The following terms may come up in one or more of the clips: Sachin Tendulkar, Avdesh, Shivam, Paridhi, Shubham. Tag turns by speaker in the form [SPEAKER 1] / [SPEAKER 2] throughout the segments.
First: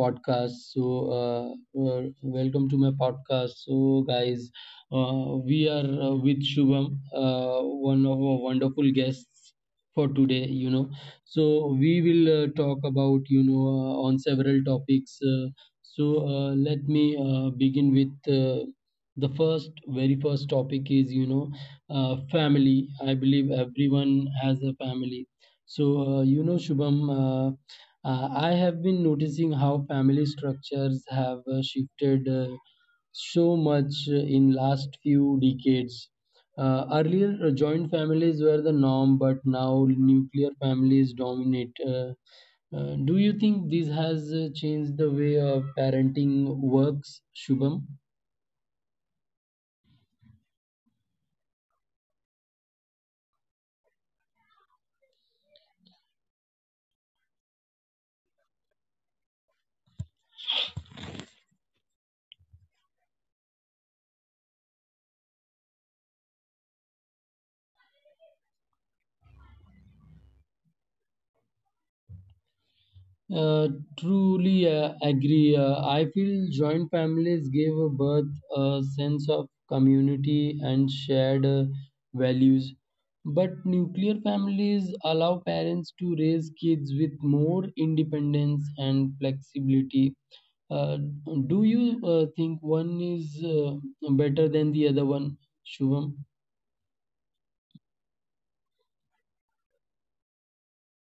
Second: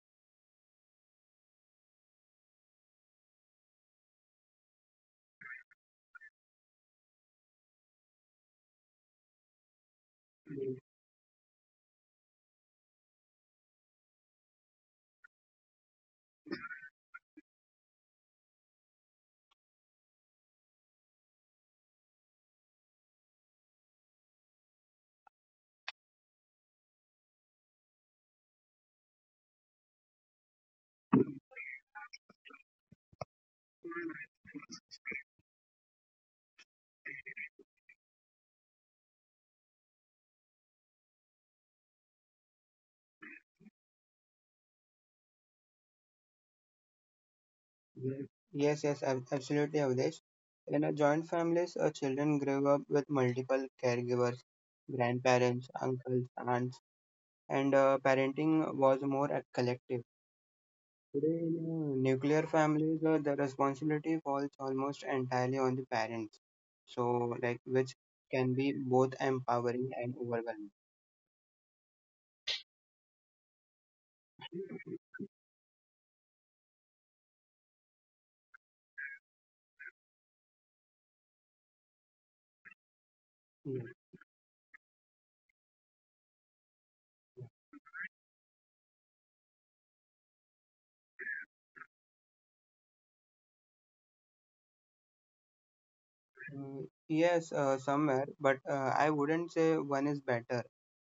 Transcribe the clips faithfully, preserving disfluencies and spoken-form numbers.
[SPEAKER 1] podcast. So, uh, uh, welcome to my podcast. So, guys, uh, we are uh, with Shubham, uh, one of our wonderful guests for today. You know, so we will uh, talk about you know uh, on several topics. Uh, so, uh, let me uh, begin with. Uh, the first very first topic is you know uh, family. I believe everyone has a family. So, uh, you know, Shubham, uh, uh, I have been noticing how family structures have uh, shifted uh, so much uh, in last few decades. Uh, earlier, uh, joint families were the norm, but now nuclear families dominate. Uh, uh, do you think this has uh, changed the way uh, parenting works, Shubham?
[SPEAKER 2] Yes, yes, ab- absolutely, Avdesh. In a joint families, uh, children grow up with multiple caregivers, grandparents, uncles, aunts, and uh, parenting was more a collective. Today, in uh, nuclear families, uh, the responsibility falls almost entirely on the parents. So, like, which can be both empowering and overwhelming.
[SPEAKER 1] Uh, truly uh, agree. Uh, I feel joint families give a birth a sense of community and shared uh, values. But
[SPEAKER 2] Mm,
[SPEAKER 1] nuclear families allow parents to raise kids with more independence and flexibility. Uh, do you uh, think one is uh, better than the other one, Shubham?
[SPEAKER 2] Uh, Yes, uh, somewhere, but uh, I wouldn't say one is better.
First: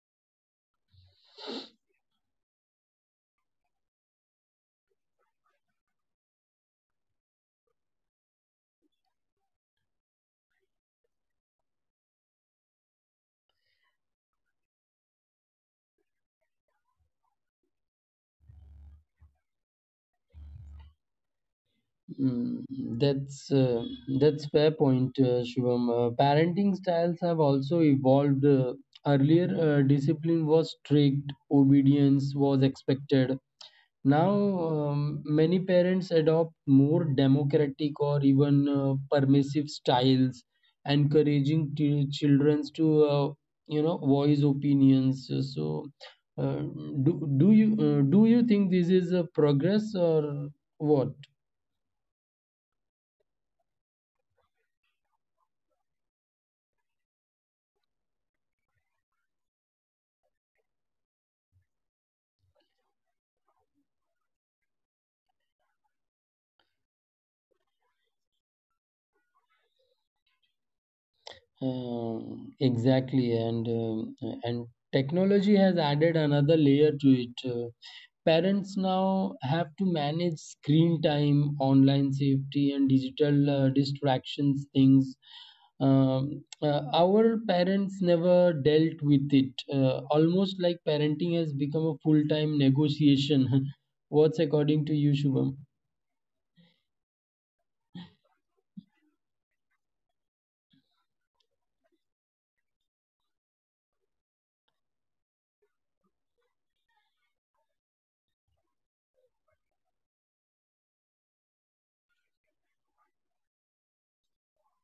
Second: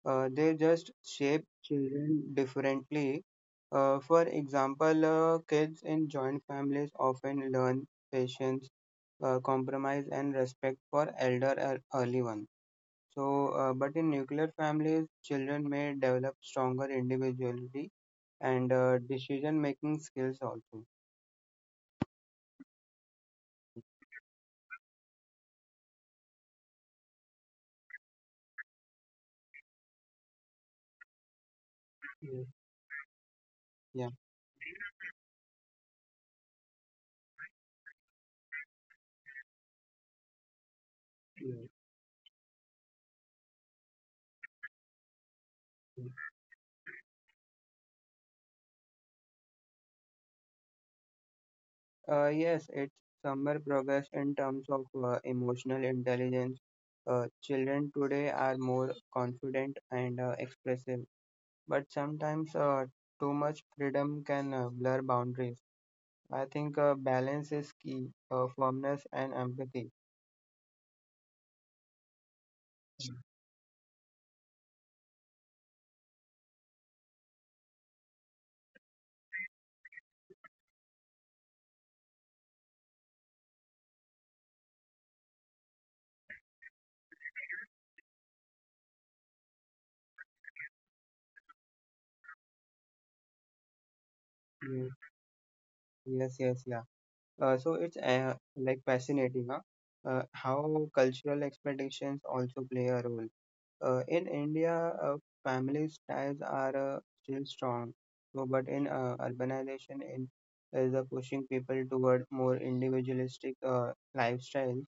[SPEAKER 2] uh, They just shape children differently. Uh, for example, uh, kids in joint families often learn patience, uh, compromise, and respect for elder ear- early ones. So, uh, but in nuclear families, children may develop stronger individuality and uh, decision-making skills also.
[SPEAKER 1] Mm, that's uh, that's fair point, uh, Shivam. Uh, parenting styles have also evolved. Uh, earlier, uh, discipline was strict, obedience was expected.
[SPEAKER 2] Yes.
[SPEAKER 1] Now, um, many parents adopt more democratic or even uh, permissive styles,
[SPEAKER 2] Yeah.
[SPEAKER 1] encouraging t- children to uh, you know voice opinions. So, uh, do do you uh, do you think this is a progress or what?
[SPEAKER 2] Uh, yes, it's somewhere progress in terms of uh, emotional intelligence. Uh, children today are more confident and uh, expressive, but sometimes uh, too much freedom can uh, blur boundaries. I think uh, balance is key, uh, firmness and empathy.
[SPEAKER 1] Um, exactly, and um, and technology has added another layer to it. Uh, parents now have to manage screen time, online safety, and digital uh, distractions. Things um, uh, our parents never dealt with it. Uh, almost like parenting has become a full-time negotiation. What's according
[SPEAKER 2] Mm,
[SPEAKER 1] to you, Shubham?
[SPEAKER 2] Yes, yes, yeah. Uh, so it's uh, like fascinating, huh? Uh, how cultural expectations also play a role. Uh, in India, uh, families ties are uh, still strong. So, but in uh, urbanization, in is uh, pushing people toward more individualistic uh, lifestyles.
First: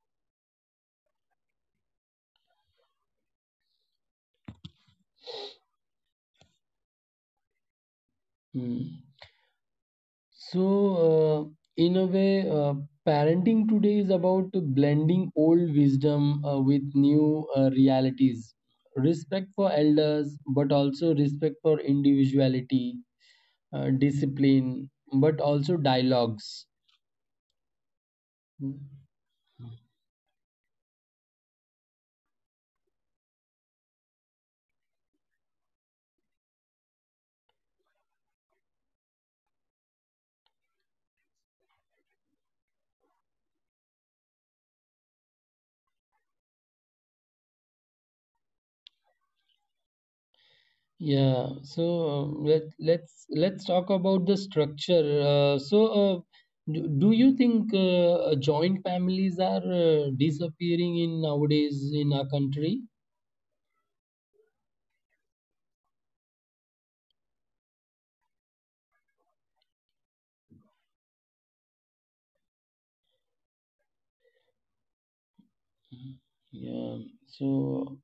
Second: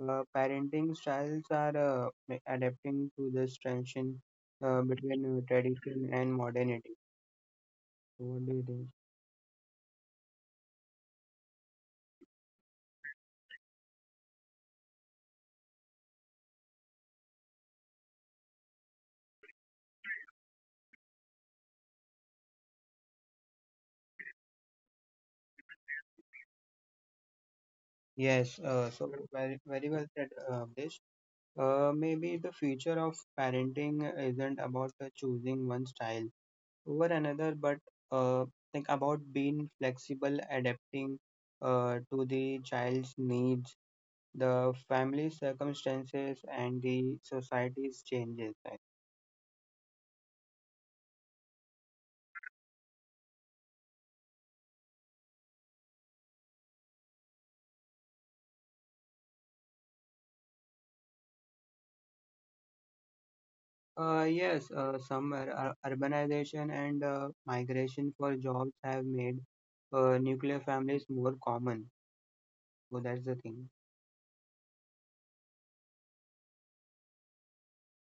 [SPEAKER 2] Uh, parenting styles are uh, ma- adapting to this tension uh, between uh, tradition and modernity. So, what do you
[SPEAKER 1] Hmm.
[SPEAKER 2] think?
[SPEAKER 1] So, uh, in a way, uh, parenting today is about blending old wisdom uh, with new uh, realities. Respect for elders, but also respect for individuality, uh, discipline, but also dialogues.
[SPEAKER 2] Yes, uh, so very, very well said, uh, Abdesh. Uh, maybe the future of parenting isn't about uh, choosing one style over another, but uh, like about being flexible, adapting uh, to the child's needs, the family circumstances, and the society's changes. Right?
[SPEAKER 1] Yeah, so uh, let let's let's talk about the structure. Uh, so, uh, do, do you think uh, uh, joint families are uh, disappearing in nowadays in our country?
[SPEAKER 2] Uh, yes, uh, some ur- ur- urbanization and uh, migration for jobs have made uh, nuclear families more common. So that's the thing.
[SPEAKER 1] Yeah. So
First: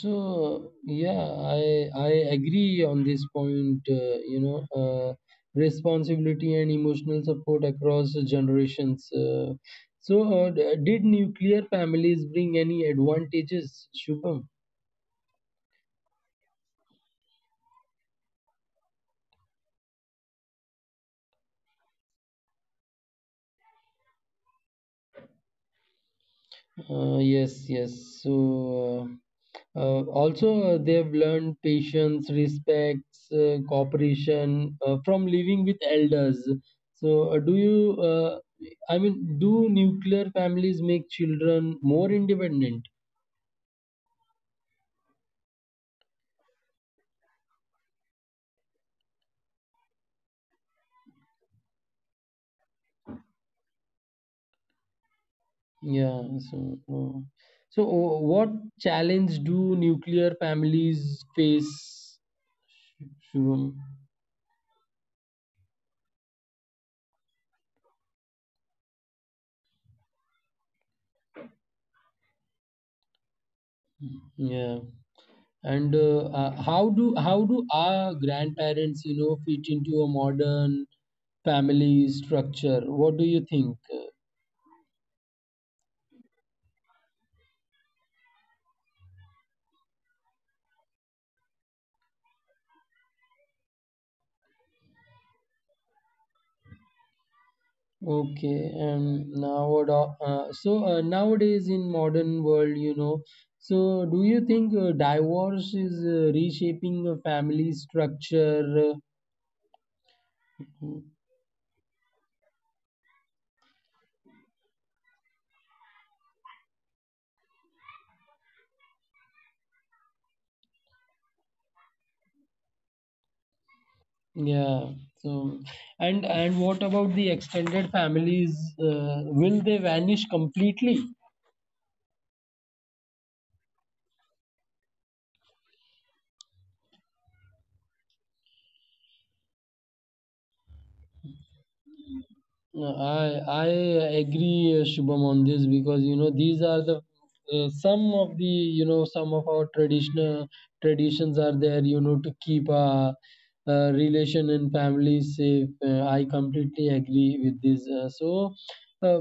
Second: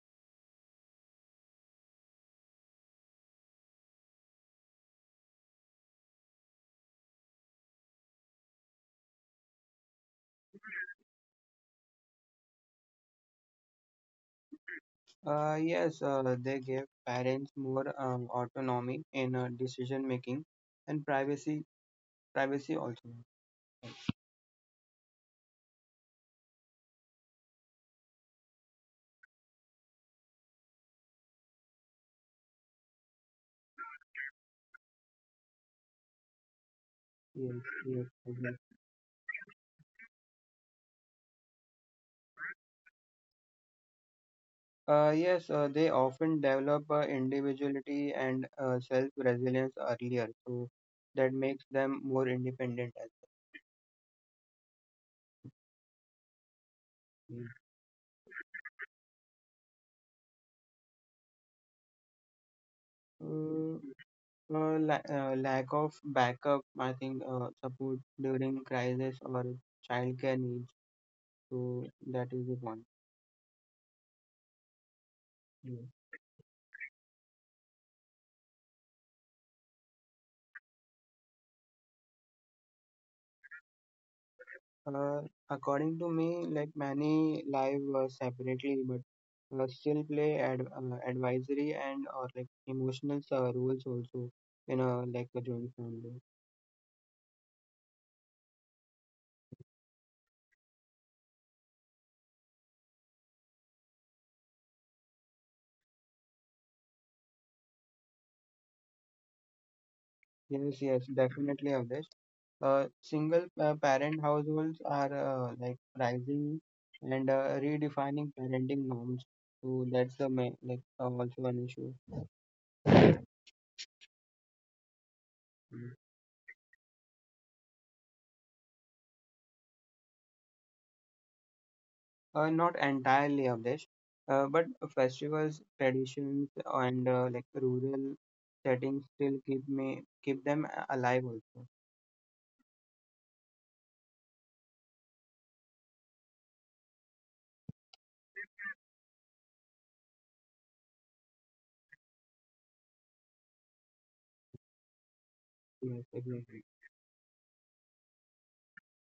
[SPEAKER 1] so yeah, I I agree on this point. Uh, you know, uh, responsibility and emotional support across the generations. Uh, so uh, d- did nuclear families bring any advantages, Shubham?
[SPEAKER 2] Uh, yes, uh, they give parents more um, autonomy in uh, decision making and privacy privacy also.
[SPEAKER 1] Uh, yes, yes. So. Uh, Uh, also, uh, they've learned patience, respect, uh, cooperation uh, from living with elders. So, uh, do
[SPEAKER 2] Yes,
[SPEAKER 1] you,
[SPEAKER 2] yes,
[SPEAKER 1] uh,
[SPEAKER 2] exactly.
[SPEAKER 1] I mean, do nuclear families make children more independent?
[SPEAKER 2] Uh, yes, uh, they often develop uh, individuality and uh, self-resilience earlier, so that makes them more independent as
[SPEAKER 1] Yeah, so, uh,
[SPEAKER 2] well.
[SPEAKER 1] so uh, what challenge do nuclear families face, Shubham?
[SPEAKER 2] Mm, uh, uh, la- uh, Lack of backup, I think, uh, support during crisis or childcare needs, so that is the point.
[SPEAKER 1] Yeah.
[SPEAKER 2] Yeah.
[SPEAKER 1] And uh, uh, how do how do our grandparents, you know, fit into a modern family structure. What do you think?
[SPEAKER 2] Uh, According to me, like many live uh, separately, but uh, still play ad- uh, advisory and or like emotional uh, roles also in a like a joint family.
[SPEAKER 1] Okay, and now uh, so uh, nowadays in modern world, you know, so do you think uh, divorce is uh, reshaping the family structure?
[SPEAKER 2] Yes,
[SPEAKER 1] Uh,
[SPEAKER 2] yes, definitely of this. Uh, single uh, parent households are uh, like rising and uh, redefining parenting norms. So that's the main, like uh, also an issue.
[SPEAKER 1] yeah. So, and and what about the extended families? Uh, will they vanish completely?
[SPEAKER 2] Uh, not entirely, Avdesh, uh, but festivals, traditions, and uh, like rural settings still keep me keep them a- alive also.
[SPEAKER 1] No, I I agree, uh, Shubham, on this because you know these are the uh, some of the you know some of our traditional traditions are there you know to keep a uh, relation and family safe. Uh,
[SPEAKER 2] Yes,
[SPEAKER 1] I
[SPEAKER 2] exactly.
[SPEAKER 1] completely agree with this. Uh, so, uh,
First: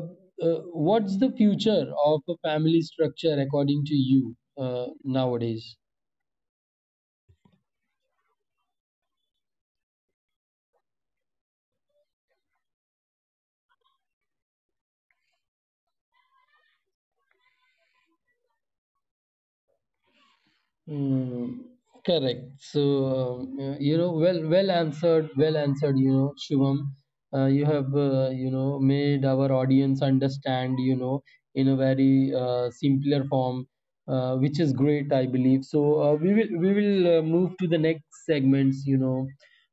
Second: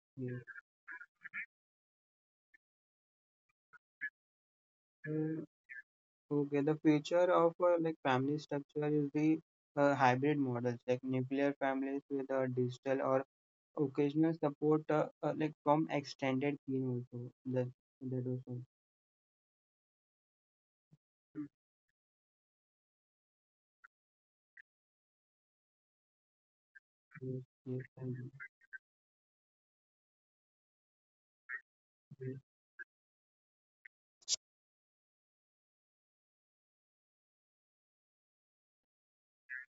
[SPEAKER 1] uh,
[SPEAKER 2] Yes.
[SPEAKER 1] what's the future of a family structure according to you uh,
[SPEAKER 2] Mm,
[SPEAKER 1] nowadays?
[SPEAKER 2] Okay, the future of uh, like family structure is the uh, hybrid models, like nuclear families with uh, digital or occasional support, uh, uh, like from extended kin also. That that also.
[SPEAKER 1] Mm, correct. So, um, uh, you know, well, well answered, well answered, you know, Shivam.
[SPEAKER 2] Yes,
[SPEAKER 1] Uh, you
[SPEAKER 2] yes,
[SPEAKER 1] have,
[SPEAKER 2] thank you.
[SPEAKER 1] uh, you know, made our audience understand, you know, in a very
[SPEAKER 2] Yes,
[SPEAKER 1] uh, simpler form, uh, which is great, I believe. So, uh, we will we will uh, move to the next segments, you know,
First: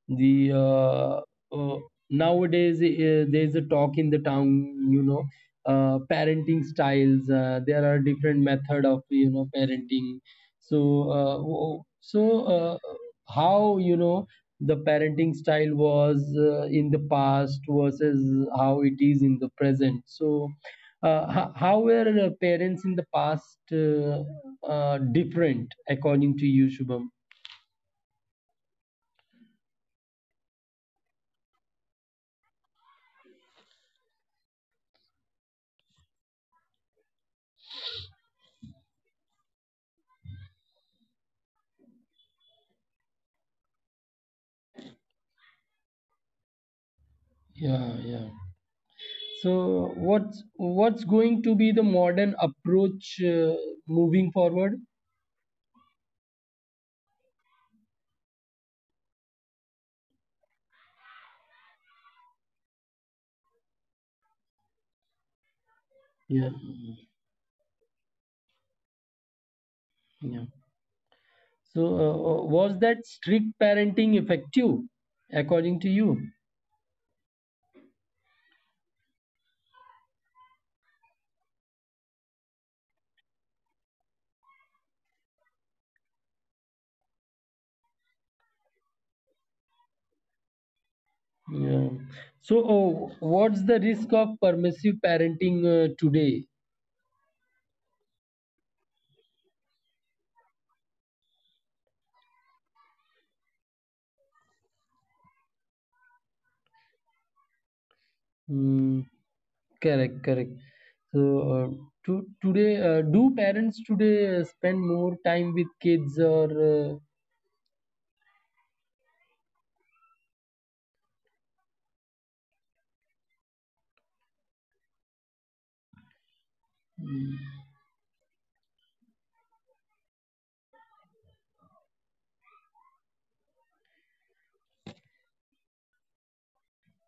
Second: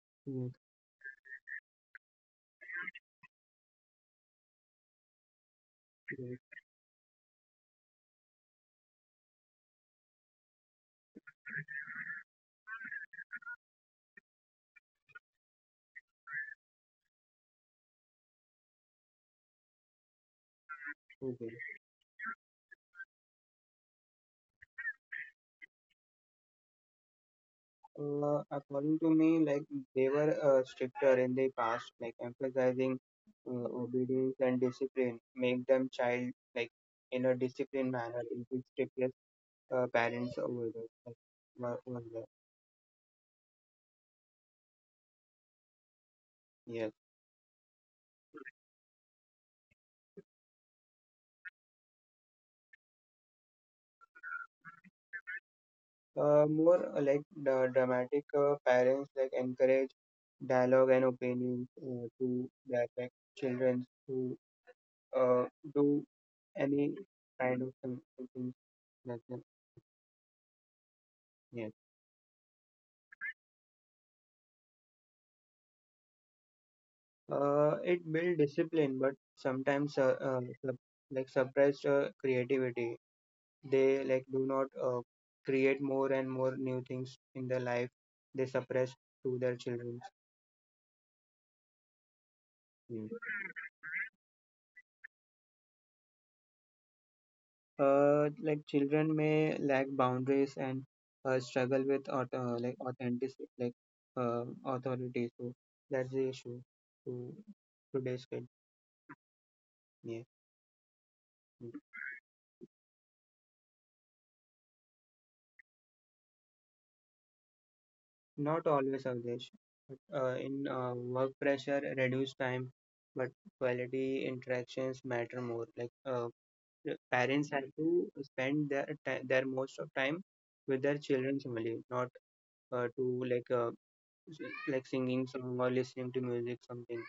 [SPEAKER 1] the
[SPEAKER 2] yes,
[SPEAKER 1] uh, uh, nowadays uh, there's a talk in the town, you know, uh,
[SPEAKER 2] yes.
[SPEAKER 1] parenting styles. Uh, there are different method of, you know, parenting. So, uh, w- so uh, how you know the parenting style was uh, in the past versus how it is in the present. So, uh,
[SPEAKER 2] Okay.
[SPEAKER 1] ho- how were the parents in the past uh, uh, different according to you, Shubham?
[SPEAKER 2] Uh, according to me, like they were uh, stricter in the past, like emphasizing uh, obedience and discipline, make them child like in a disciplined manner in the strictest uh, parents over there. Like, were- were there. Yes.
[SPEAKER 1] Yeah, yeah. So, what's what's going to be the modern approach uh, moving forward?
[SPEAKER 2] Uh, more uh, like the dramatic uh, parents like encourage dialogue and opinions uh, to their like children to uh, do
[SPEAKER 1] Yeah, mm,
[SPEAKER 2] any kind of thing, thing like that.
[SPEAKER 1] yeah. So,
[SPEAKER 2] Yeah.
[SPEAKER 1] uh, uh, was that strict parenting effective, according to you?
[SPEAKER 2] Uh, it built discipline, but sometimes uh, uh, sup- like suppressed uh, creativity. They like do not uh, create more and more new things in their life. They suppress to their children.
[SPEAKER 1] Yeah. So, oh, what's the risk of permissive parenting uh, today?
[SPEAKER 2] Uh, like children may lack boundaries and uh, struggle with auth- uh, like authenticity, like uh, authority. So that's the issue to today's kid.
[SPEAKER 1] Hmm. Correct,
[SPEAKER 2] Yeah.
[SPEAKER 1] correct. So, uh, to, today, uh, do parents today uh, spend more time with kids or uh,
[SPEAKER 2] Not always, Avdesh. Uh, in uh, work pressure, reduced time, but quality interactions matter more. Like uh, the parents
[SPEAKER 1] mm.
[SPEAKER 2] have to spend their ti their most of time with their children only, not uh, to like uh, s- like singing song or listening to music something.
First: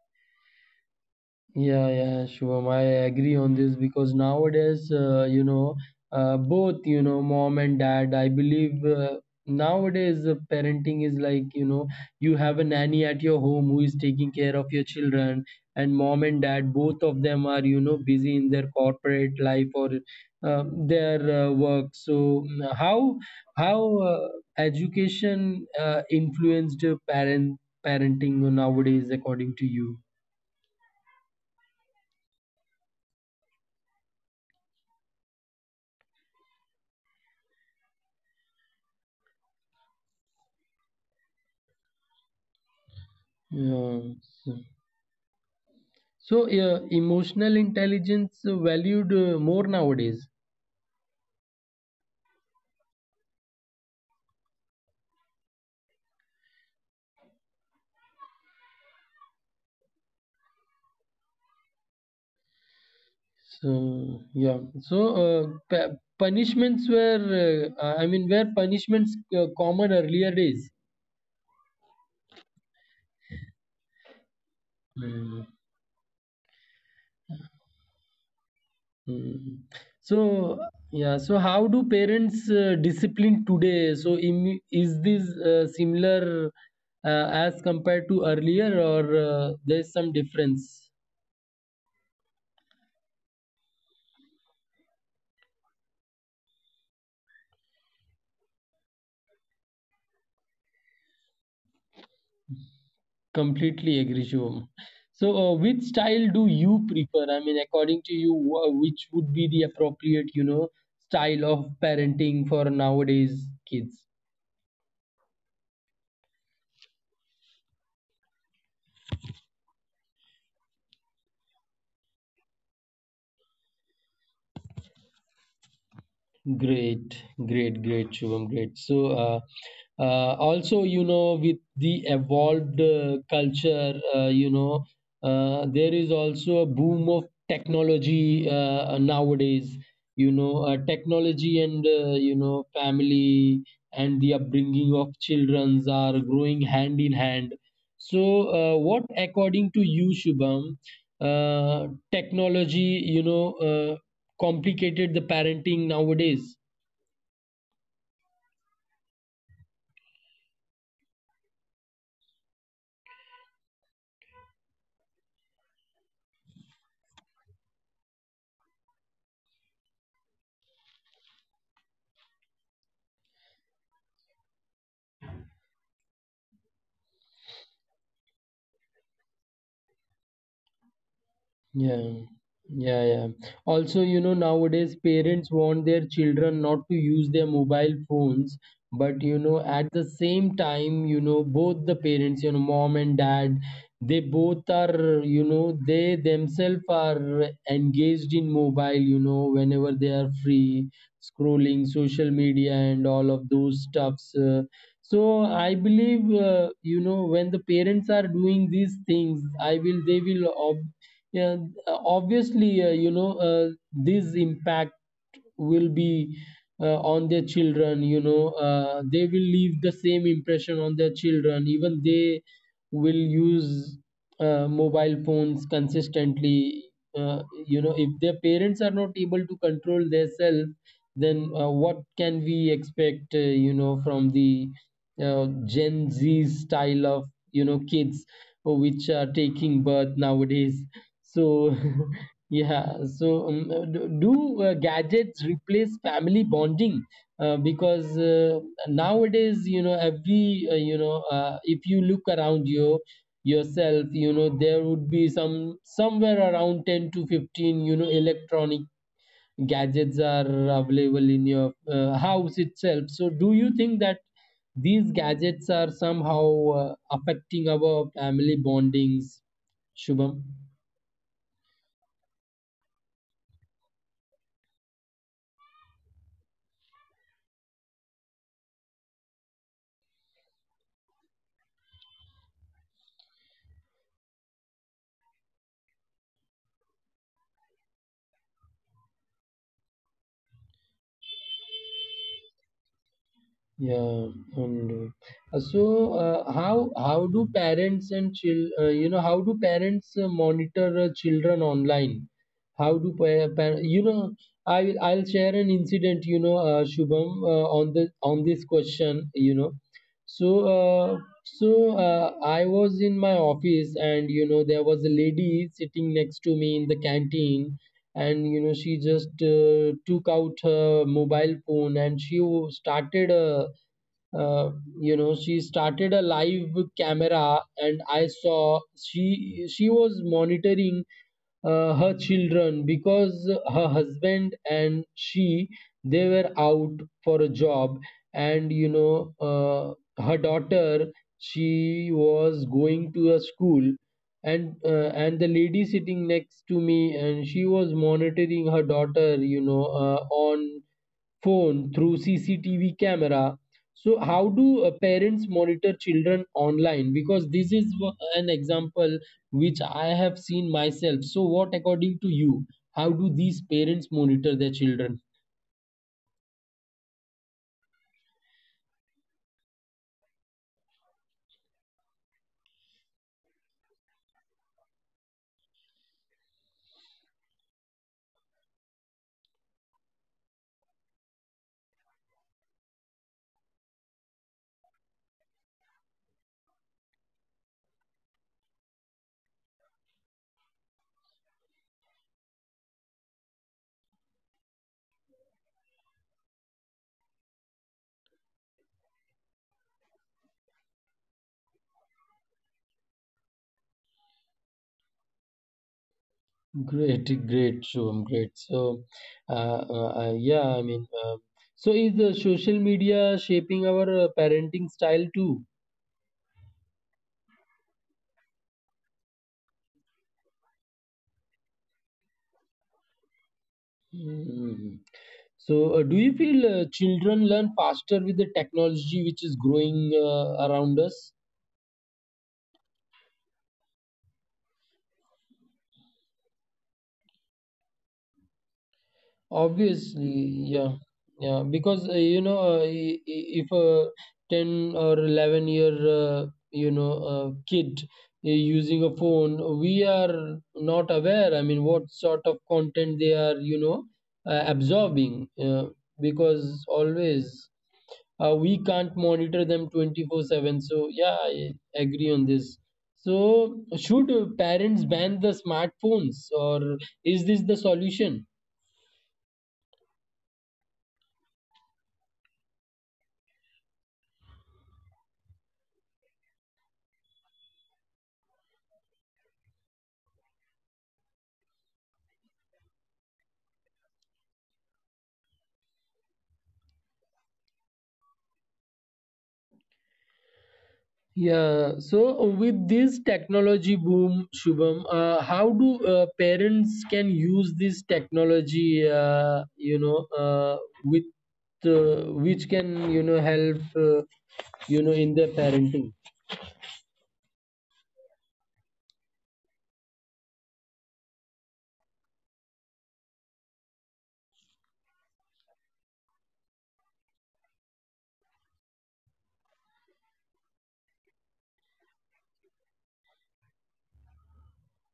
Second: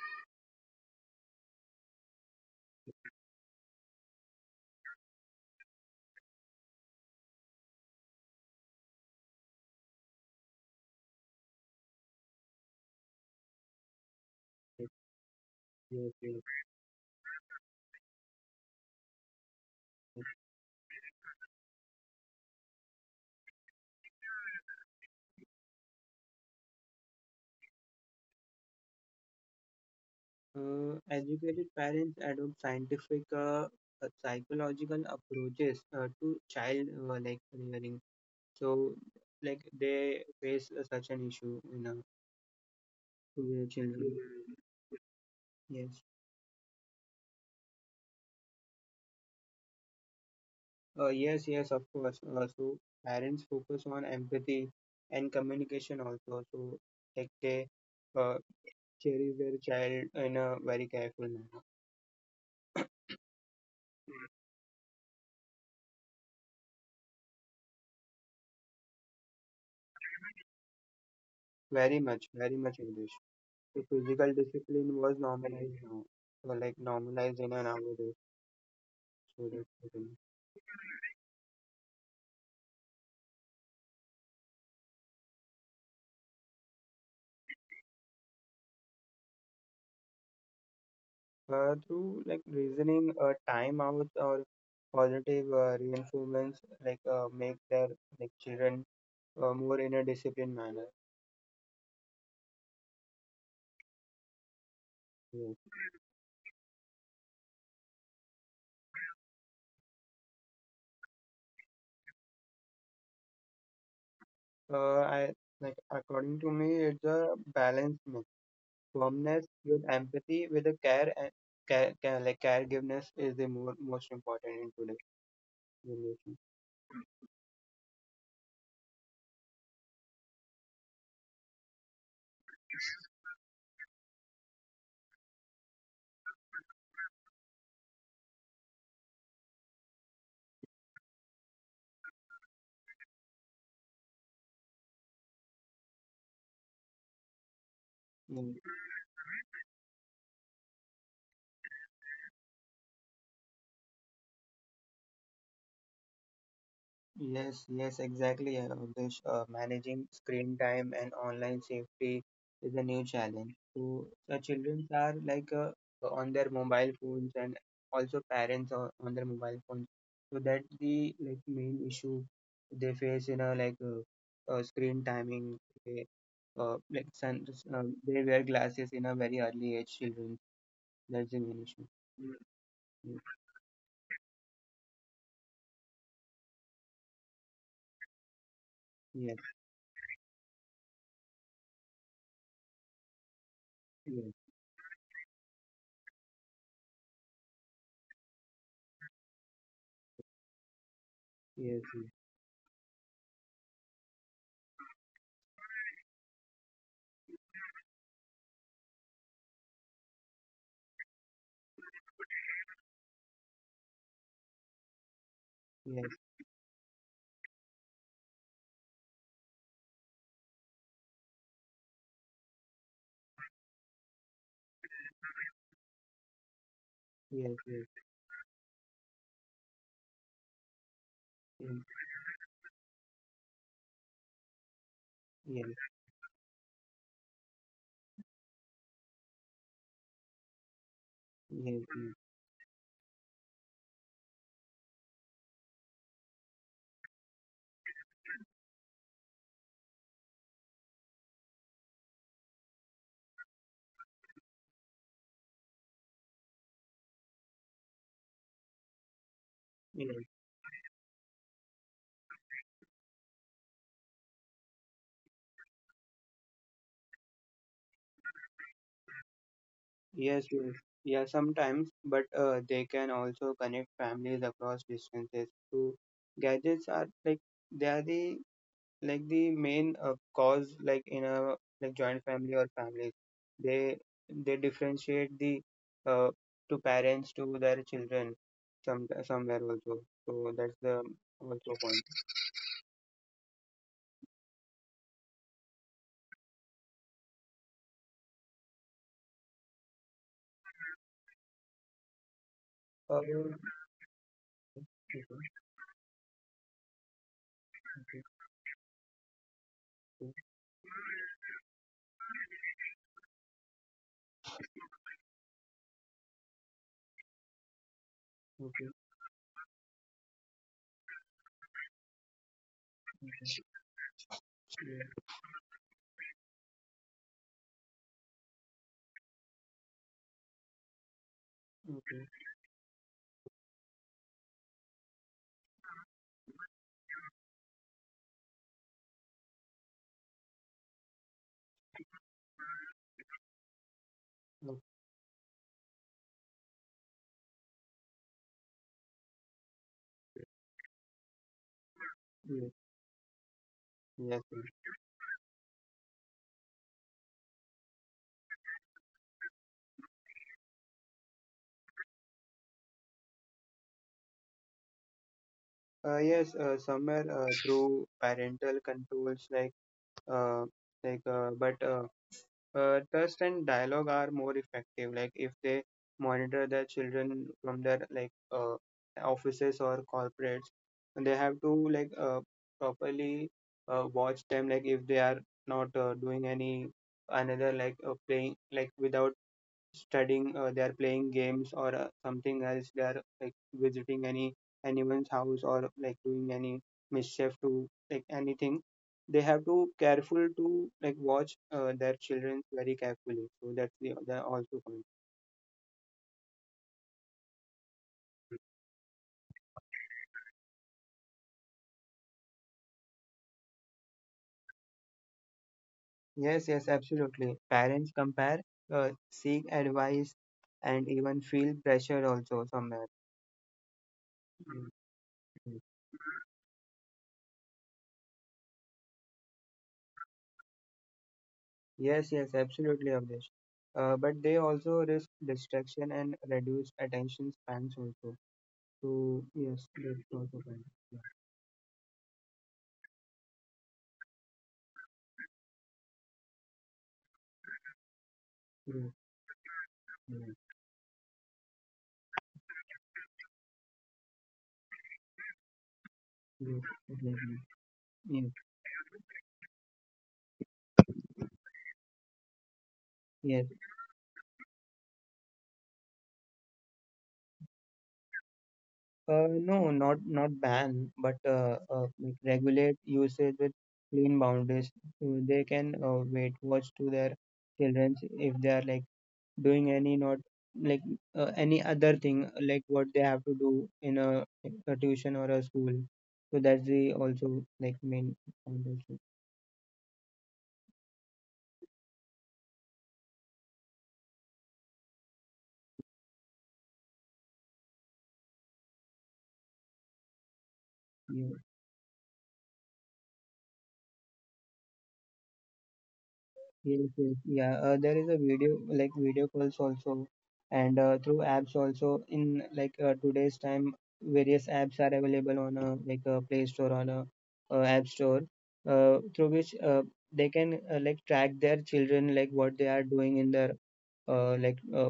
[SPEAKER 1] Yeah, yeah, Shubham, I agree on this because nowadays, uh, you know, uh, both, you know, mom and dad, I believe uh, nowadays uh, parenting is like, you know, you have a nanny at your home who is taking care of your
[SPEAKER 2] Like,
[SPEAKER 1] children, and
[SPEAKER 2] yes,
[SPEAKER 1] mom and
[SPEAKER 2] yes,
[SPEAKER 1] dad, both of them are, you know, busy in their corporate life or
[SPEAKER 2] yes.
[SPEAKER 1] uh, their uh, work. So, mm, how how uh, education uh, influenced parent parenting nowadays, according to you?
[SPEAKER 2] Uh, educated parents adopt scientific uh, uh, psychological approaches uh, to child uh, like rearing. So, like they face uh, such an issue in uh, to their
[SPEAKER 1] Yeah.
[SPEAKER 2] children. Yes.
[SPEAKER 1] So, uh, emotional intelligence valued uh, more nowadays.
[SPEAKER 2] Uh, yes, yes, of course. Uh, so parents focus on empathy and communication also. So like they uh, cherish their child in a very careful manner.
[SPEAKER 1] So, yeah. So, uh, p- punishments were, uh, I mean, were punishments uh, common earlier days.
[SPEAKER 2] Very much, very much English. So physical discipline was
[SPEAKER 1] Mm,
[SPEAKER 2] normalized now. So like normalized in an nowadays. So
[SPEAKER 1] mm.
[SPEAKER 2] that's the thing.
[SPEAKER 1] So, yeah. So, how do parents uh, discipline today? So, im- is this uh, similar uh, as compared to earlier, or uh, there's some difference?
[SPEAKER 2] Uh, through like reasoning uh, time out or positive uh, reinforcements like uh, make their like children uh, more in a disciplined manner.
[SPEAKER 1] Completely agree, Shivam. So, uh,
[SPEAKER 2] Yes.
[SPEAKER 1] which style do you prefer? I mean, according to you, wha- which would be the appropriate, you know, style of parenting for nowadays kids?
[SPEAKER 2] uh, I like according to me, it's a balance mix. Firmness with empathy with a care and care, care like caregiveness is the more, most important in today's generation.
[SPEAKER 1] Great, great, great, Shubham, great. So, uh, uh, also, you know, with the evolved uh, culture, uh, you know, uh, there is also a boom of technology uh, nowadays. You know, uh, technology and uh, you know, family and the upbringing of childrens are growing hand in hand. So, uh, what, according to you, Shubham, uh, technology, you know, Uh, complicated the parenting nowadays.
[SPEAKER 2] Yes, yes, exactly. uh, Avdesh. Uh, managing screen time and online safety is a new challenge. So, the children are like uh, on their mobile phones, and also parents are on their mobile phones. So that's the like main issue they face in a like uh, uh, screen timing. They, uh, like sun, uh, they wear glasses in a very early age. Children, that's the main issue.
[SPEAKER 1] Yeah, yeah,
[SPEAKER 2] Mm.
[SPEAKER 1] yeah. Also, you know, nowadays parents want their children not to use their mobile phones, but you
[SPEAKER 2] Yes,
[SPEAKER 1] know, at the same time, you know, both the parents, you know, mom and dad, they
[SPEAKER 2] yes,
[SPEAKER 1] both are, you know, they themselves are engaged in mobile, you know, whenever they are free, scrolling
[SPEAKER 2] yes,
[SPEAKER 1] social media and all of those stuffs. Uh, so I believe, uh, you know, when the parents are doing these things, I will, they will, yeah, uh, obviously uh, you know uh, this impact will
[SPEAKER 2] yes, yes,
[SPEAKER 1] be uh, on their children, you know, uh, they will leave the same impression on their children, even they will use uh, mobile phones consistently, uh,
[SPEAKER 2] yes,
[SPEAKER 1] you know,
[SPEAKER 2] yes,
[SPEAKER 1] if their parents are not able to control themselves, then uh,
[SPEAKER 2] yes,
[SPEAKER 1] what can we expect, uh, you know, from the uh, gen
[SPEAKER 2] yes.
[SPEAKER 1] z style of, you know, kids uh, which are taking birth nowadays, so
[SPEAKER 2] Yes, yes,
[SPEAKER 1] yeah. So um, uh, do, do uh, gadgets replace family bonding? Uh, because uh, nowadays, you know, every, uh, you know, uh, if you look around you yourself, you know, there would be some somewhere around ten to fifteen, you know, electronic gadgets
[SPEAKER 2] yes,
[SPEAKER 1] are available in your uh, house itself. So, do you think that these gadgets are somehow uh, affecting our family bondings, Shubham?
[SPEAKER 2] yes, yes. Yeah, sometimes, but uh, they can also connect families across distances. So gadgets are like they are the like the main uh, cause like in a like joint family or families. They they differentiate the uh, to parents to their children some somewhere also. So that's the also point.
[SPEAKER 1] Yeah, and uh, so uh, how how do parents and chil uh, you know, how do parents uh, monitor uh, children online? How do
[SPEAKER 2] Uh,
[SPEAKER 1] pa par you know I'll I'll share an incident, you know, uh, Shubham, uh, on the on this question, you know. So uh, so uh, I was in my office and you know there was a lady sitting next to me in the canteen, and you know she just uh, took out her mobile phone and she started uh, uh,
[SPEAKER 2] Okay.
[SPEAKER 1] you
[SPEAKER 2] Okay,
[SPEAKER 1] know she started a live camera and I saw she she was monitoring uh, her
[SPEAKER 2] okay, okay,
[SPEAKER 1] children because her husband and she, they were out for a job. And you know, uh, her daughter, she was going to a school, and
[SPEAKER 2] okay,
[SPEAKER 1] uh, and the lady sitting next to me, and she was monitoring her daughter, you know, uh, on phone, through
[SPEAKER 2] okay, okay,
[SPEAKER 1] C C T V camera. So, how
[SPEAKER 2] yes,
[SPEAKER 1] do uh,
[SPEAKER 2] yes.
[SPEAKER 1] parents monitor children online? Because this is wha- an example which I have seen myself. So, what according to you? How do these parents monitor their children?
[SPEAKER 2] Uh, yes, uh, somewhere uh, through parental controls, like uh, like, uh, but uh, uh, trust and dialogue are more effective. Like if they monitor their children from their like uh, offices or corporates, and they have to like uh, properly uh, watch them. Like if they are not uh, doing any another like uh, playing like without studying, uh, they are playing games or uh, something else. They are like visiting any anyone's house or like doing any mischief to like anything. They have to careful to like watch uh, their children very carefully. So that's the, the also point.
[SPEAKER 1] Great, great, Shubham, great. So, uh, uh, uh, yeah, I mean, uh, so is the social media shaping our uh, parenting style too?
[SPEAKER 2] Yes, yes, absolutely. Parents compare, uh, seek advice, and even feel pressure also somewhere. Mm.
[SPEAKER 1] Hmm. So, uh, do you feel uh, children learn faster with the technology which is growing uh, around us?
[SPEAKER 2] Yes, yes, absolutely, Avdesh. Uh, but they also risk distraction and reduce attention spans also. So yes, that's
[SPEAKER 1] Obviously,
[SPEAKER 2] also fine.
[SPEAKER 1] yeah, yeah, because uh, you know, uh, i- i- if a ten or eleven year uh, you know uh, kid uh, using
[SPEAKER 2] Yeah,
[SPEAKER 1] a phone, we
[SPEAKER 2] yes,
[SPEAKER 1] are
[SPEAKER 2] yes,
[SPEAKER 1] not aware. I mean, what sort of content they are, you know, uh, absorbing, uh, because
[SPEAKER 2] yes,
[SPEAKER 1] always.
[SPEAKER 2] exactly.
[SPEAKER 1] Uh,
[SPEAKER 2] Yes,
[SPEAKER 1] we can't monitor them twenty-four seven, so yeah, I agree on this. So
[SPEAKER 2] yes.
[SPEAKER 1] should uh, parents ban the smartphones, or is this the solution?
[SPEAKER 2] Uh, no, not not ban, but uh, uh, like regulate usage with clean boundaries. So they can uh, wait watch to their children if they are like doing any not like uh, any other thing like what they have to do in a, a tuition or a school. So that's the also like main point
[SPEAKER 1] Yeah, so with this technology boom, Shubham, uh, how do uh, parents can use this technology, uh, you know uh, with
[SPEAKER 2] also.
[SPEAKER 1] uh, which can, you know, help, uh, you know, in their parenting.
[SPEAKER 2] Yes, yes, yeah. Uh, there is a video like video calls also, and uh, through apps also. In like uh, today's time, various apps are available on a like a Play Store on a uh, App Store, uh, through which uh, they can uh, like track their children like what they are doing in their uh, like uh,